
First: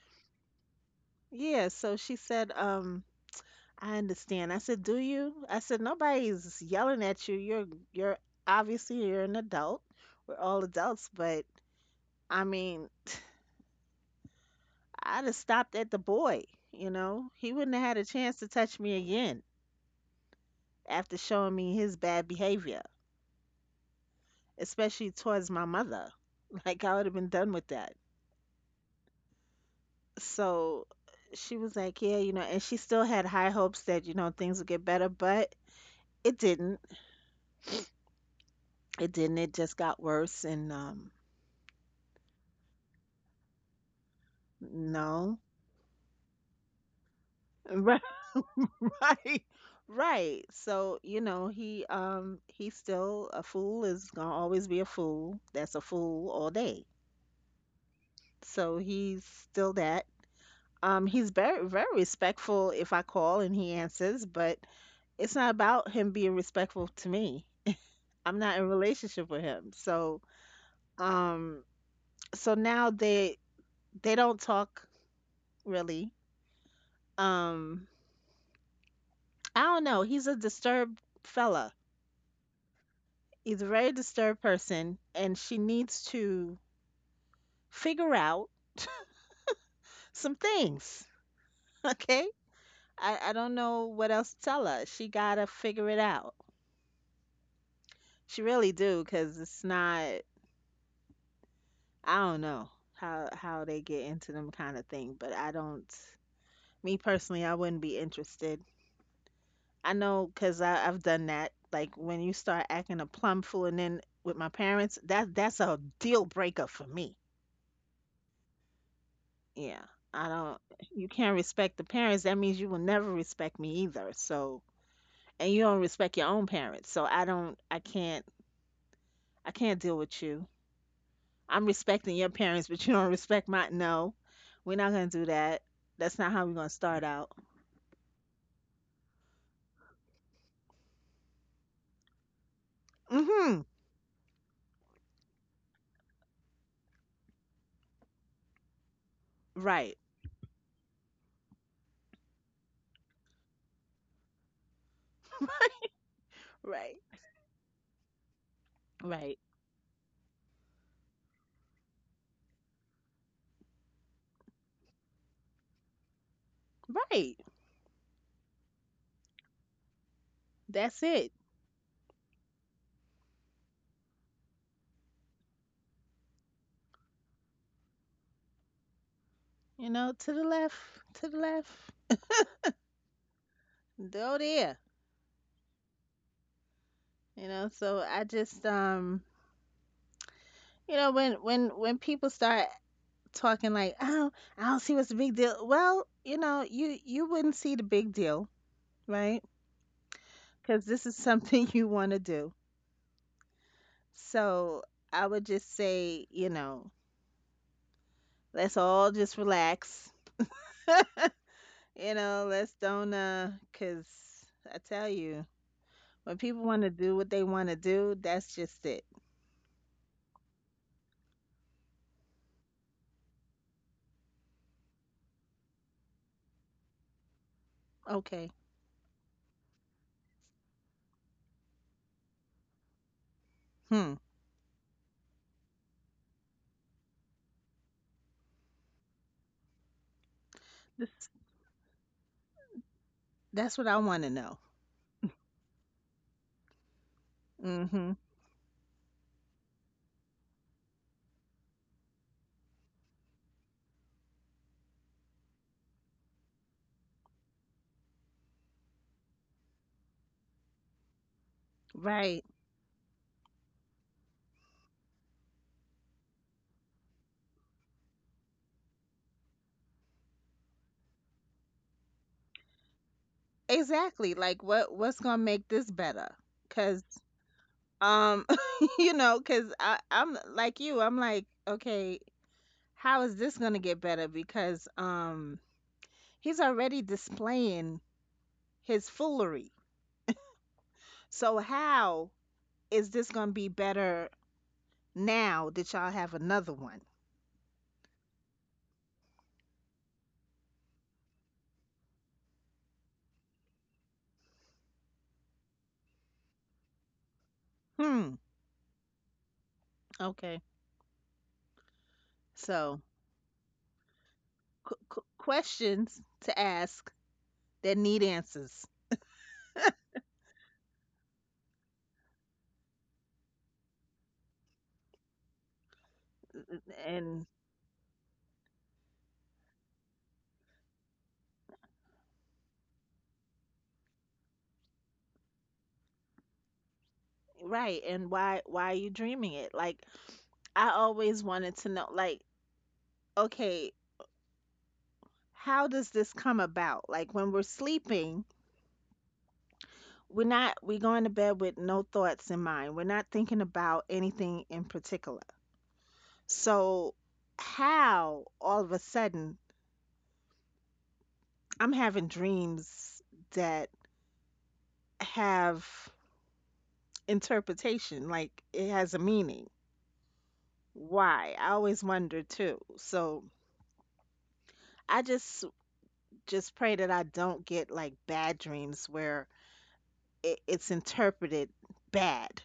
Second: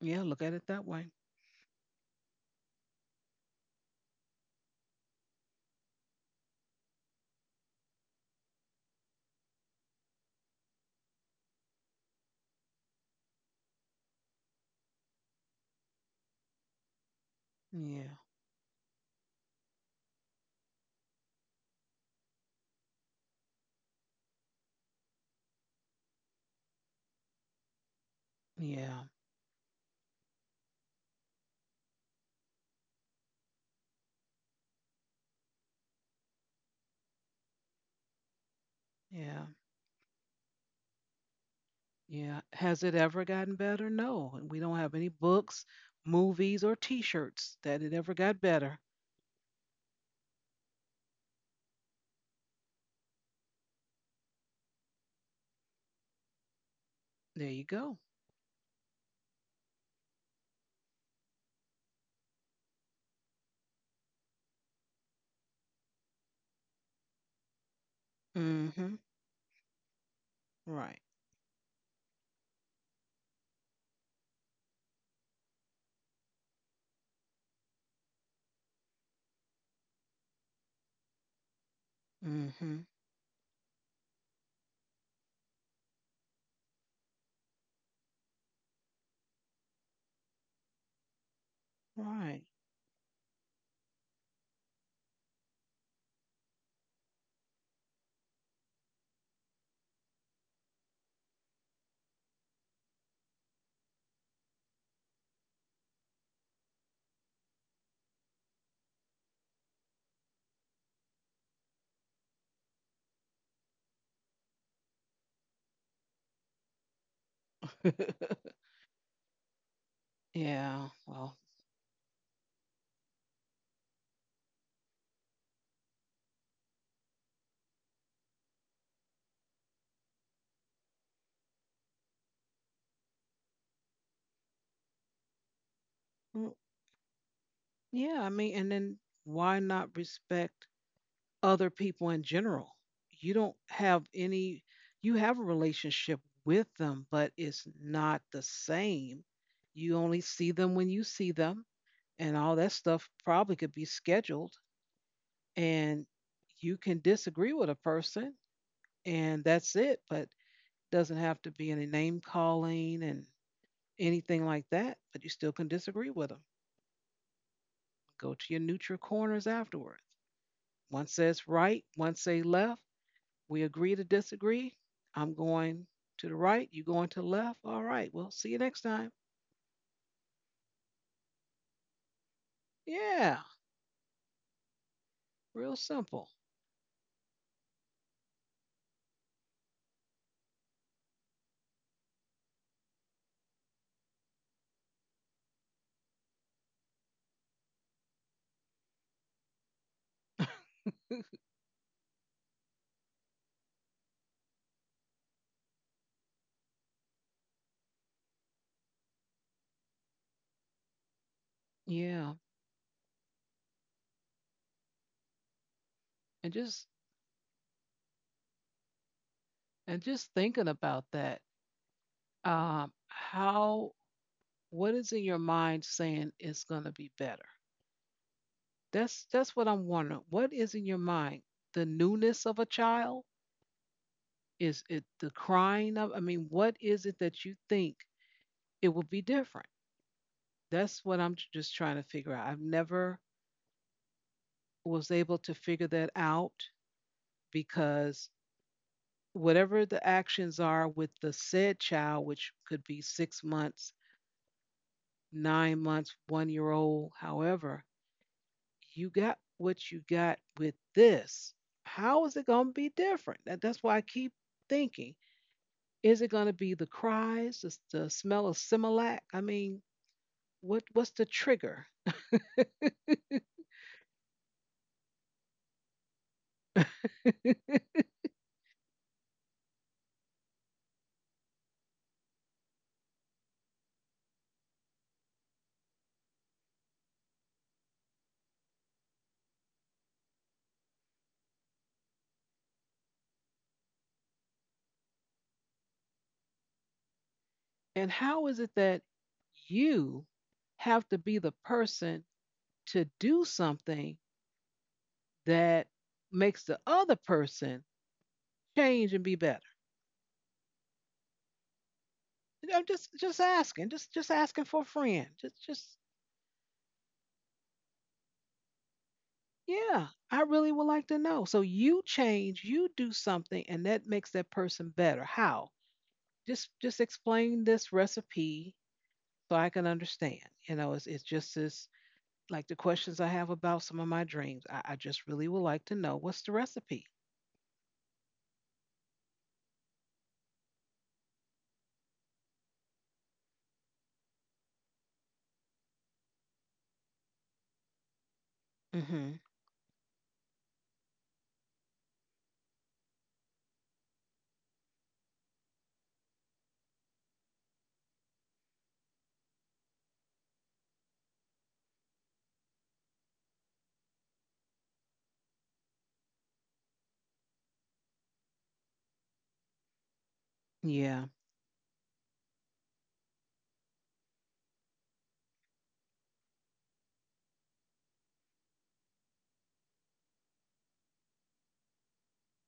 [SPEAKER 1] Yeah, look at it that way.
[SPEAKER 2] Yeah, so she said, I understand. I said, "Do you?" I said, "Nobody's yelling at you. You're obviously you're an adult. We're all adults, but I mean, I'd have stopped at the boy, you know? He wouldn't have had a
[SPEAKER 1] Yeah,
[SPEAKER 2] chance to touch me again after showing me his bad behavior, especially towards my mother. (laughs) Like I would have been done with that."
[SPEAKER 1] yeah,
[SPEAKER 2] So she was like, "Yeah, you know," and she still had high hopes that, you know, things would get better, but it didn't. It didn't.
[SPEAKER 1] yeah,
[SPEAKER 2] It just got worse and
[SPEAKER 1] yeah. Has it ever gotten better? No. We don't have any
[SPEAKER 2] no.
[SPEAKER 1] books, movies, or T-shirts that it ever
[SPEAKER 2] (laughs)
[SPEAKER 1] got better.
[SPEAKER 2] Right. Right. So, you know, he he's still a fool is gonna always be a fool. That's a fool all day.
[SPEAKER 1] There you go.
[SPEAKER 2] So he's still that. He's very respectful if I call and he answers, but it's not about him being respectful to me. I'm not in a
[SPEAKER 1] Mm-hmm.
[SPEAKER 2] relationship with him. So
[SPEAKER 1] Right.
[SPEAKER 2] um so now they don't talk really. Um I don't know. He's a disturbed fella.
[SPEAKER 1] Mm-hmm.
[SPEAKER 2] He's a very disturbed person and she needs to figure out some things. (laughs) Okay?
[SPEAKER 1] Right.
[SPEAKER 2] I don't know what else to tell her. She gotta figure it out. She really do, cause it's not. I don't know how they get into them kind of thing, but I don't. Me personally, I wouldn't be interested. I know, cause I've done that. Like when you start acting a plum fool, and then with my parents, that's a deal breaker for me.
[SPEAKER 1] (laughs)
[SPEAKER 2] Yeah, I don't.
[SPEAKER 1] Yeah.
[SPEAKER 2] You
[SPEAKER 1] Well.
[SPEAKER 2] can't respect the parents. That means you will never respect me either. So and you don't respect your own parents. So I can't deal with you. I'm respecting your parents, but you don't respect my. No, we're not gonna do that. That's not
[SPEAKER 1] Mm,
[SPEAKER 2] how we're gonna start out.
[SPEAKER 1] yeah. I mean, and then why not respect other people in general? You don't
[SPEAKER 2] Mm-hmm.
[SPEAKER 1] have any, you have a relationship with them, but it's not the same. You
[SPEAKER 2] Right.
[SPEAKER 1] only see them when you see them, and all that stuff probably could be scheduled.
[SPEAKER 2] (laughs)
[SPEAKER 1] And you can
[SPEAKER 2] Right.
[SPEAKER 1] disagree with a person,
[SPEAKER 2] Right.
[SPEAKER 1] and that's it, but doesn't have to be any name calling and anything like that. But you still can disagree with them.
[SPEAKER 2] Right.
[SPEAKER 1] Go to your neutral corners afterward. One
[SPEAKER 2] That's it.
[SPEAKER 1] says right, one say left, we agree to disagree. I'm going to the right. You going to the left. All right. Well, see you next time.
[SPEAKER 2] You know, to the left, to the left.
[SPEAKER 1] Yeah.
[SPEAKER 2] Go there.
[SPEAKER 1] Real simple.
[SPEAKER 2] You know, so I just you know, when people start talking like, oh, I don't see what's the big deal well, you know, you wouldn't see the big deal, right?
[SPEAKER 1] (laughs)
[SPEAKER 2] Because this is (laughs) something you want to do. So I would just say, you know, let's all just relax. You
[SPEAKER 1] Yeah.
[SPEAKER 2] know, let's don't, because I tell you, when
[SPEAKER 1] And
[SPEAKER 2] people
[SPEAKER 1] just
[SPEAKER 2] want to do what they want to do, that's just it.
[SPEAKER 1] and just thinking about that. How, what is in your mind saying it's gonna be better?
[SPEAKER 2] Okay.
[SPEAKER 1] That's what I'm wondering. What is in your mind? The newness of a child?
[SPEAKER 2] Hmm.
[SPEAKER 1] Is it the crying of, I mean, what is it that you think it will be different? That's what I'm
[SPEAKER 2] This,
[SPEAKER 1] just trying to figure out. I've never
[SPEAKER 2] that's what I want to know.
[SPEAKER 1] was able to figure that out,
[SPEAKER 2] Mm-hmm.
[SPEAKER 1] because whatever the actions are with the said child, which could be 6 months, 9 months, 1 year old, however, you got what you got with this. How is it
[SPEAKER 2] Right.
[SPEAKER 1] going to be different? That, that's why I keep thinking, is it going to be the cries, the smell of Similac? I mean, what what's the trigger?
[SPEAKER 2] Exactly. Like, what what's gonna make this better? Cause,
[SPEAKER 1] (laughs)
[SPEAKER 2] um, (laughs) you know, cause I I'm like you. I'm like, okay, how is this gonna get better? Because, he's already displaying his foolery. So how is this going to be better now that y'all have another one?
[SPEAKER 1] And how is it that you have to be the person to do something that makes the other person
[SPEAKER 2] Hmm.
[SPEAKER 1] change and be better?
[SPEAKER 2] Okay.
[SPEAKER 1] You know,
[SPEAKER 2] So
[SPEAKER 1] just asking for a friend. Just,
[SPEAKER 2] questions to ask that need answers,
[SPEAKER 1] yeah, I really would like to know. So you change, you do something, and that makes that person better. How? Just
[SPEAKER 2] and
[SPEAKER 1] explain this recipe so I can understand. You know, it's just this, like the questions I have about some of my dreams. I just really would like to know what's the recipe.
[SPEAKER 2] right, and why are you dreaming it? Like I always wanted to know, like, okay, how does this come about? Like when we're sleeping,
[SPEAKER 1] Hmm.
[SPEAKER 2] we're not we're going to bed with no thoughts in mind. We're not thinking about anything in particular. So, how all of a sudden I'm having dreams that have interpretation, like it has a meaning.
[SPEAKER 1] Yeah,
[SPEAKER 2] Why? I always wonder too. So, I just pray that I don't get like bad dreams where it's interpreted bad,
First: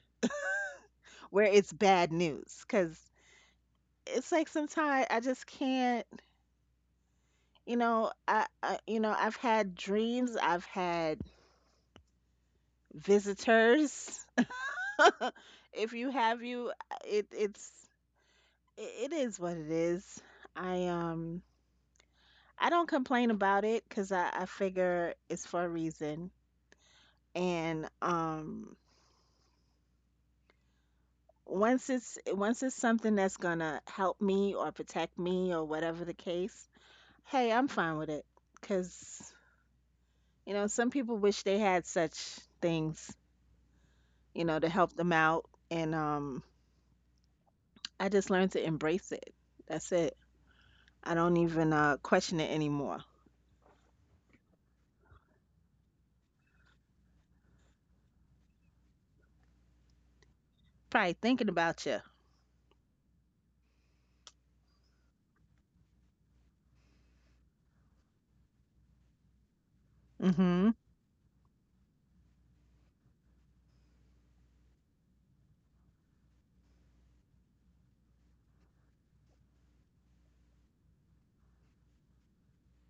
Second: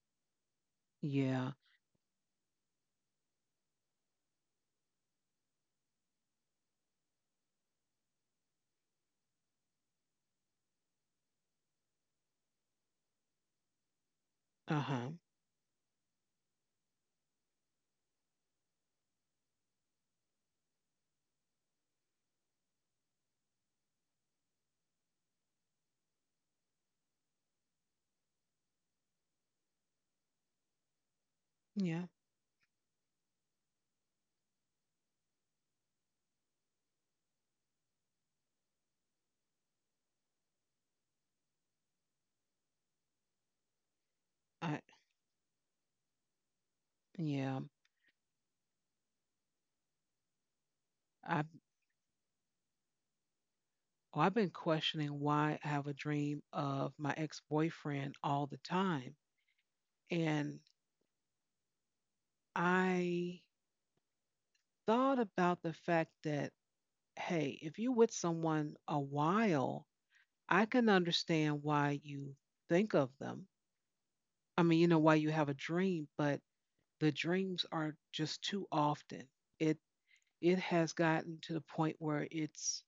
[SPEAKER 2] where
[SPEAKER 1] yeah,
[SPEAKER 2] it's bad news, because it's like sometimes I just can't, you know, I've had dreams, I've had visitors
[SPEAKER 1] uh huh,
[SPEAKER 2] if you have you it it's it is what it is. I I don't complain about it because I figure it's for a reason and
[SPEAKER 1] yeah.
[SPEAKER 2] once it's something that's gonna help me or protect me or whatever the case, hey, I'm fine with it because you know some people wish they had such things, you know, to
[SPEAKER 1] I,
[SPEAKER 2] help them out and
[SPEAKER 1] yeah.
[SPEAKER 2] I just learned to embrace it. That's it. I don't
[SPEAKER 1] I,
[SPEAKER 2] even question it anymore.
[SPEAKER 1] oh, I've been questioning why I have a dream of my ex boyfriend all the time. And
[SPEAKER 2] Probably thinking about you.
[SPEAKER 1] I thought about the fact that, hey, if you're with someone a while, I
[SPEAKER 2] Mm-hmm.
[SPEAKER 1] can understand why you think of them. I mean, you know, why you have a dream, but the dreams are just too often. It it has gotten to the point where it's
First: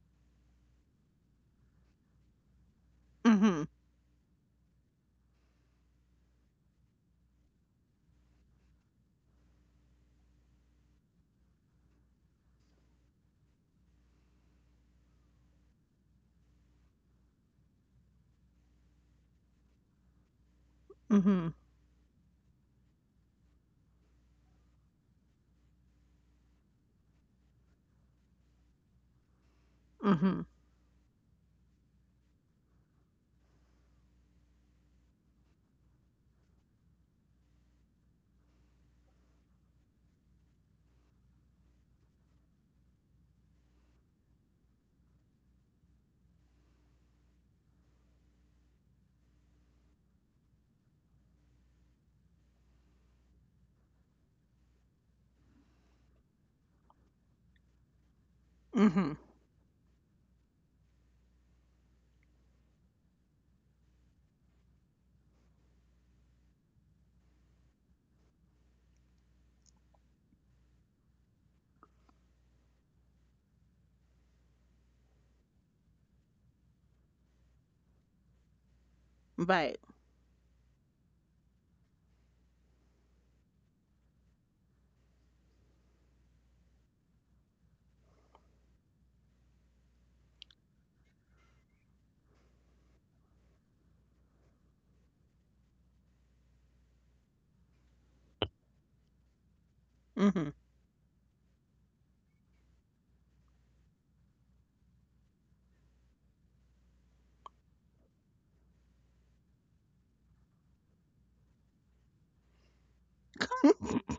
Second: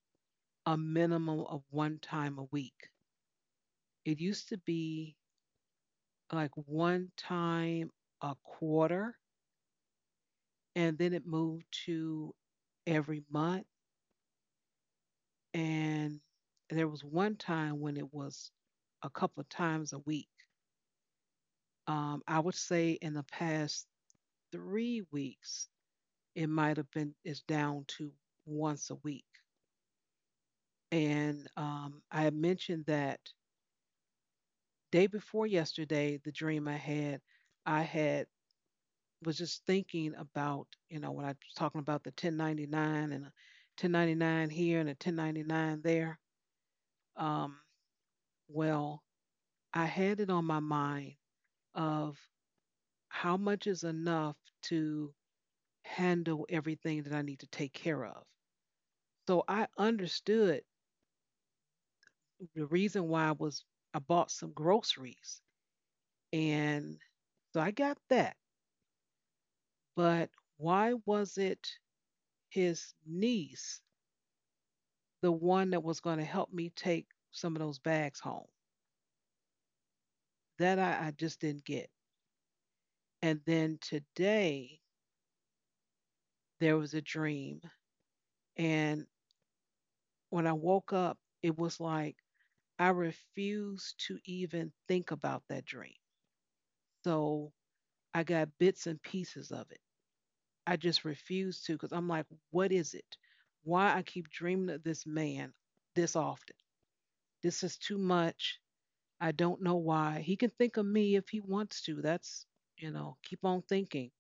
[SPEAKER 1] a minimum of one time a week.
[SPEAKER 2] Mm-hmm.
[SPEAKER 1] It used to be like one time a quarter, and then it moved to every month. And there was one time when it was a couple of times a week.
[SPEAKER 2] Mm-hmm.
[SPEAKER 1] I would say in the past 3 weeks, it might have been is down to once a week.
[SPEAKER 2] Mm-hmm.
[SPEAKER 1] And I mentioned that day before yesterday, the dream I had, I had was just thinking about, you know, when I was talking about the 1099 and a 1099 here and a 1099 there. Um, well, I had it on my mind of how much is enough to handle everything that I need to take care of.
[SPEAKER 2] Mm-hmm.
[SPEAKER 1] So I understood the reason why I bought some groceries, and so I got that. But why was it his niece the one that was going to help me take some of those bags home?
[SPEAKER 2] Right.
[SPEAKER 1] That I just didn't get. And then today, there was a dream. And when I woke up, it was like I refused to even think about that dream. So I got bits and pieces of it.
[SPEAKER 2] Mm-hmm.
[SPEAKER 1] I just refused to because I'm like, what is it? Why I keep dreaming of this man this often? This is too much. I don't know why. He can think of me if he wants to. That's, you know, keep on thinking.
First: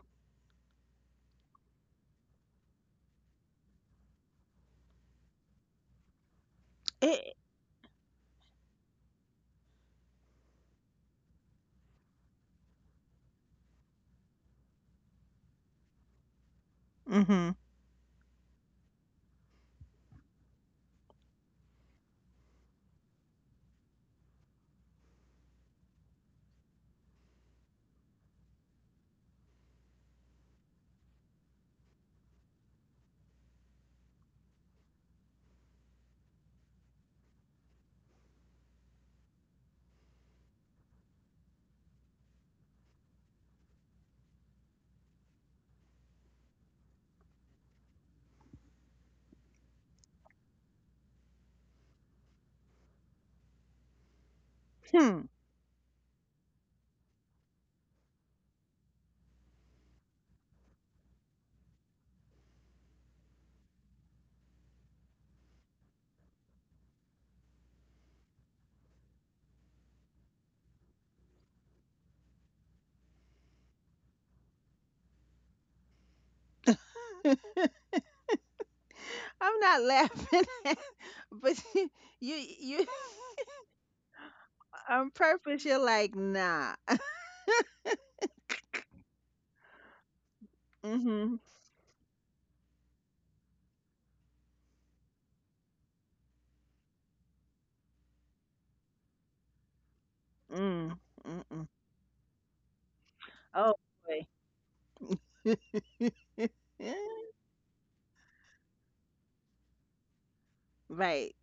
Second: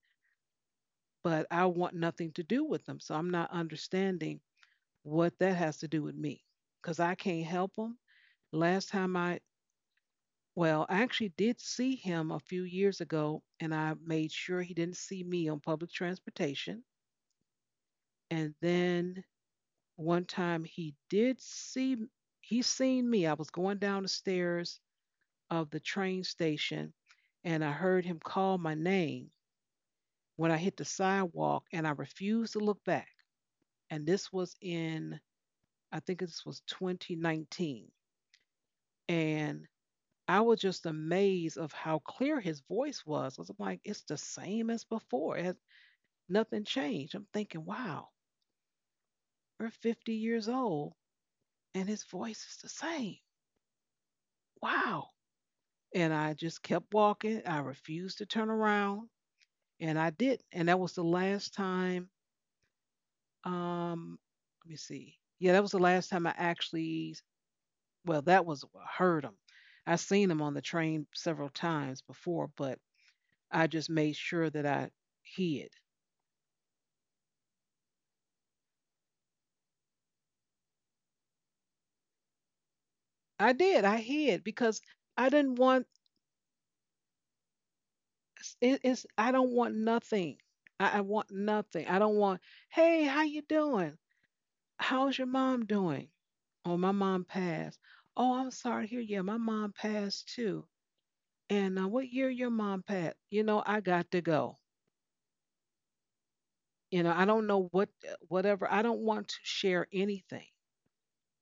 [SPEAKER 1] But I want nothing to do with them. So I'm not understanding what that has to do with me because I
[SPEAKER 2] It,
[SPEAKER 1] can't help him. Last time I, well, I actually did see him a few years ago and I made sure he didn't see me on public transportation.
[SPEAKER 2] mm-hmm.
[SPEAKER 1] And then one time he seen me. I was going down the stairs of the train station and I heard him call my name when I hit the sidewalk and I refused to look back. And this was in, I think this was 2019. And I was just amazed of how clear his voice was. I was like, it's the same as before. It has, nothing changed. I'm thinking, wow, we're 50 years old and his voice is the same. Wow.
[SPEAKER 2] Hmm.
[SPEAKER 1] And I just kept walking. I refused to turn around, and I did. And that was the last time, um, let me see. Yeah, that was the last time I actually, well, that was I heard him. I seen him on the train several times before, but I just made sure that I hid.
[SPEAKER 2] (laughs) I'm not laughing, (laughs) but (laughs) you, you,
[SPEAKER 1] I did. I hid because
[SPEAKER 2] (laughs) on
[SPEAKER 1] I didn't
[SPEAKER 2] purpose, you're
[SPEAKER 1] want.
[SPEAKER 2] like, nah. (laughs)
[SPEAKER 1] It's, I don't want nothing. I want
[SPEAKER 2] Mm-hmm.
[SPEAKER 1] nothing. I don't want. Hey, how you doing? How's your mom doing? Oh, my mom passed. Oh, I'm sorry to hear. Yeah, my mom passed too.
[SPEAKER 2] Mm. Mm-mm.
[SPEAKER 1] And what year your mom passed? You know,
[SPEAKER 2] Oh,
[SPEAKER 1] I got to go.
[SPEAKER 2] boy. (laughs)
[SPEAKER 1] You know, I don't know what, whatever. I don't want to share anything.
[SPEAKER 2] Right.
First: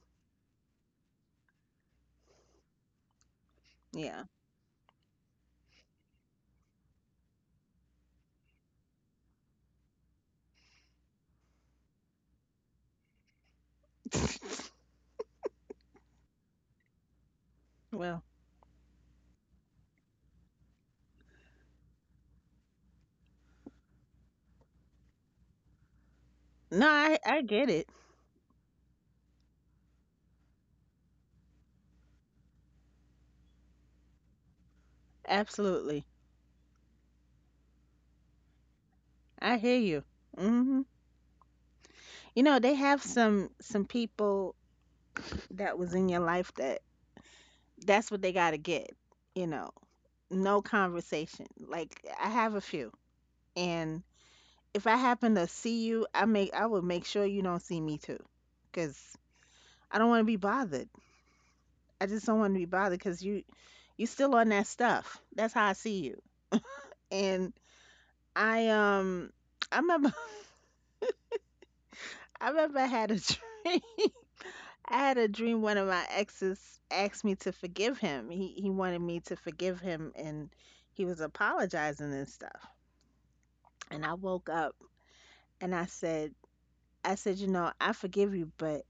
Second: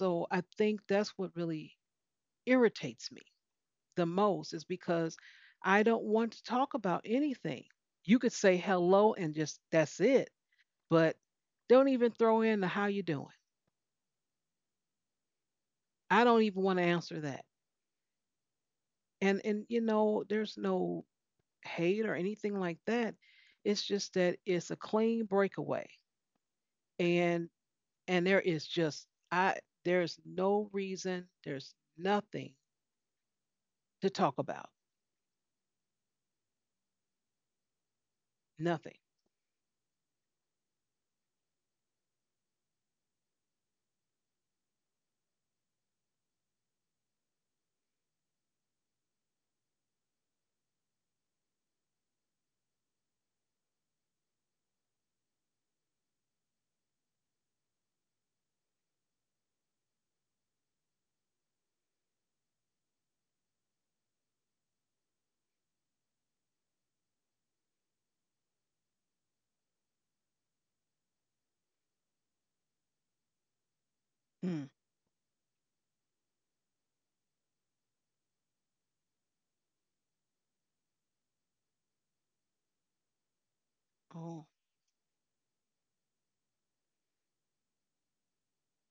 [SPEAKER 1] So I think that's what really irritates me the
[SPEAKER 2] Yeah.
[SPEAKER 1] most is because I don't want to talk about anything. You could say hello and just that's it, but don't even throw in the how you doing. I don't even want to answer that.
[SPEAKER 2] Well,
[SPEAKER 1] And you know, there's no hate or anything like that. It's just that it's a clean breakaway.
[SPEAKER 2] no, I
[SPEAKER 1] And
[SPEAKER 2] get it.
[SPEAKER 1] and there is just I there's no reason, there's nothing to talk about.
[SPEAKER 2] Absolutely.
[SPEAKER 1] Nothing.
[SPEAKER 2] I hear you. Hmm. You know, they have some people that was in your life that that's what they got to get, you know. No conversation. Like I have a few. And if I happen to see you, I would make sure you don't see me too, cuz I don't want to be bothered. I just don't want to be bothered cuz you still on that stuff. That's how I see you. And I I remember (laughs) I remember I had a (laughs) dream.
[SPEAKER 1] Mm.
[SPEAKER 2] I had a dream one of my exes asked me to forgive him. He wanted me to forgive him and he was apologizing and stuff. And I woke
[SPEAKER 1] Oh.
[SPEAKER 2] up and I said, "You know, I forgive you, but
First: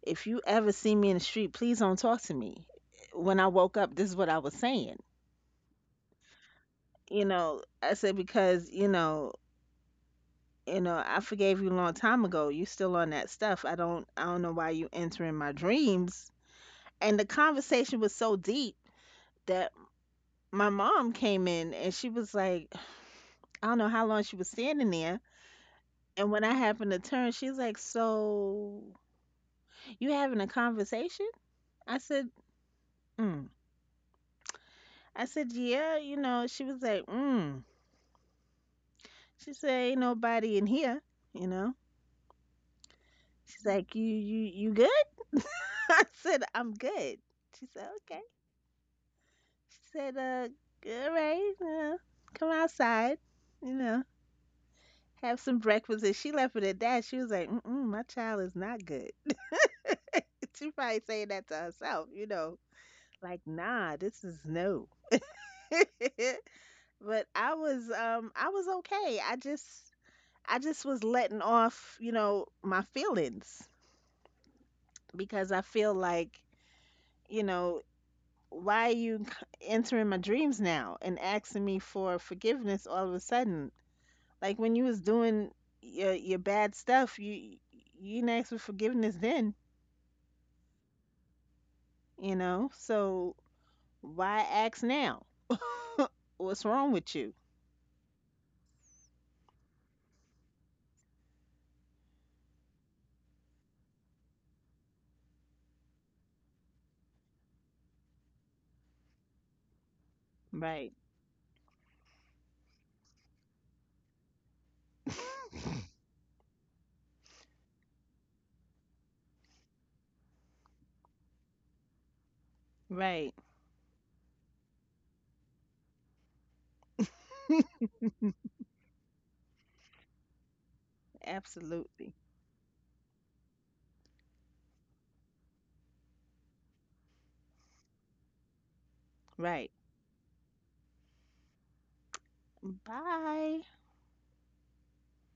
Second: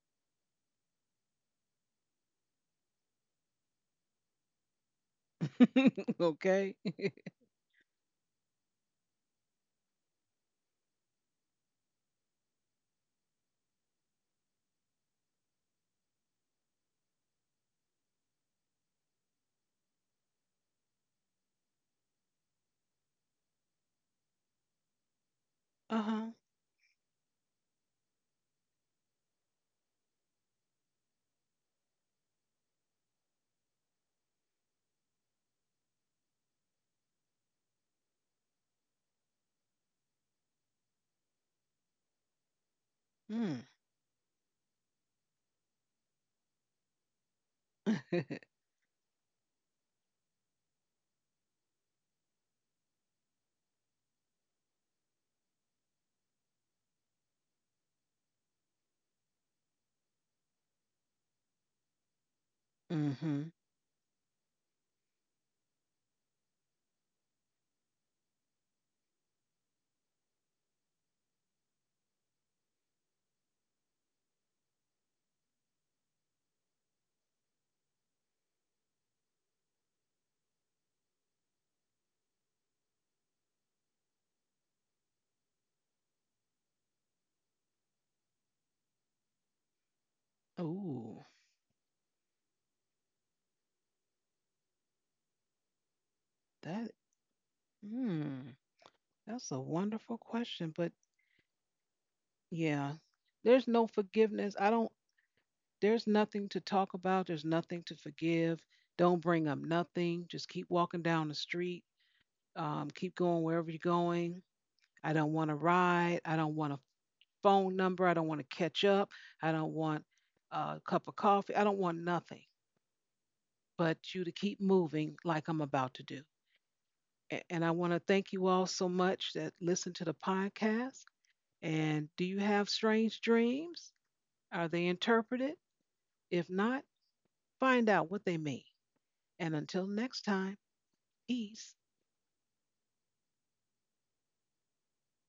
[SPEAKER 2] if you ever see me in the street, please don't talk to me." When I woke up, this is what I was saying.
[SPEAKER 1] (laughs) Okay.
[SPEAKER 2] You
[SPEAKER 1] (laughs)
[SPEAKER 2] know, I said because, you know, I forgave you a long time ago. You still on that stuff. I don't know why you entering my dreams. And the conversation was so deep that my mom came in and she was like, I don't know how long she was standing there.
[SPEAKER 1] Uh
[SPEAKER 2] And
[SPEAKER 1] huh.
[SPEAKER 2] when I happened to turn, she's like, so you having a conversation? I said, mm. I said, yeah, you know, she was like, mm. She said, ain't nobody in here, you know. She's
[SPEAKER 1] Mm.
[SPEAKER 2] like, you good? (laughs) I said, I'm good. She said, okay.
[SPEAKER 1] (laughs)
[SPEAKER 2] She said, all right, come outside, you know, have some breakfast. And she left it at that. She was like, mm-mm, my child is not good. (laughs) She probably saying that to herself, you know, like,
[SPEAKER 1] Mm-hmm.
[SPEAKER 2] nah, this is no. (laughs) But I was okay. I just was letting off, you know, my feelings because I feel like, you know, why are you entering my dreams now and asking me for forgiveness all of a sudden? Like when you was doing your bad stuff, you didn't ask for forgiveness then,
[SPEAKER 1] Ooh,
[SPEAKER 2] you know? So why ask now? (laughs) What's wrong
[SPEAKER 1] that.
[SPEAKER 2] with you?
[SPEAKER 1] Hmm. That's a wonderful question, but yeah, there's no forgiveness. I don't. There's nothing to talk about. There's nothing to forgive. Don't bring up nothing. Just keep
[SPEAKER 2] Right.
[SPEAKER 1] walking down the street. Keep going wherever you're going. I don't
[SPEAKER 2] (laughs)
[SPEAKER 1] want a ride. I don't want a phone number. I don't want to catch up. I don't want a cup of coffee. I don't want nothing,
[SPEAKER 2] Right.
[SPEAKER 1] but you to keep moving like I'm about to do. And I
[SPEAKER 2] (laughs)
[SPEAKER 1] want to thank you all so much that listen to the podcast. And
[SPEAKER 2] Absolutely.
[SPEAKER 1] do you have strange dreams? Are they interpreted? If not, find out what they mean. And
[SPEAKER 2] Right.
[SPEAKER 1] until next time, peace.
[SPEAKER 2] Bye.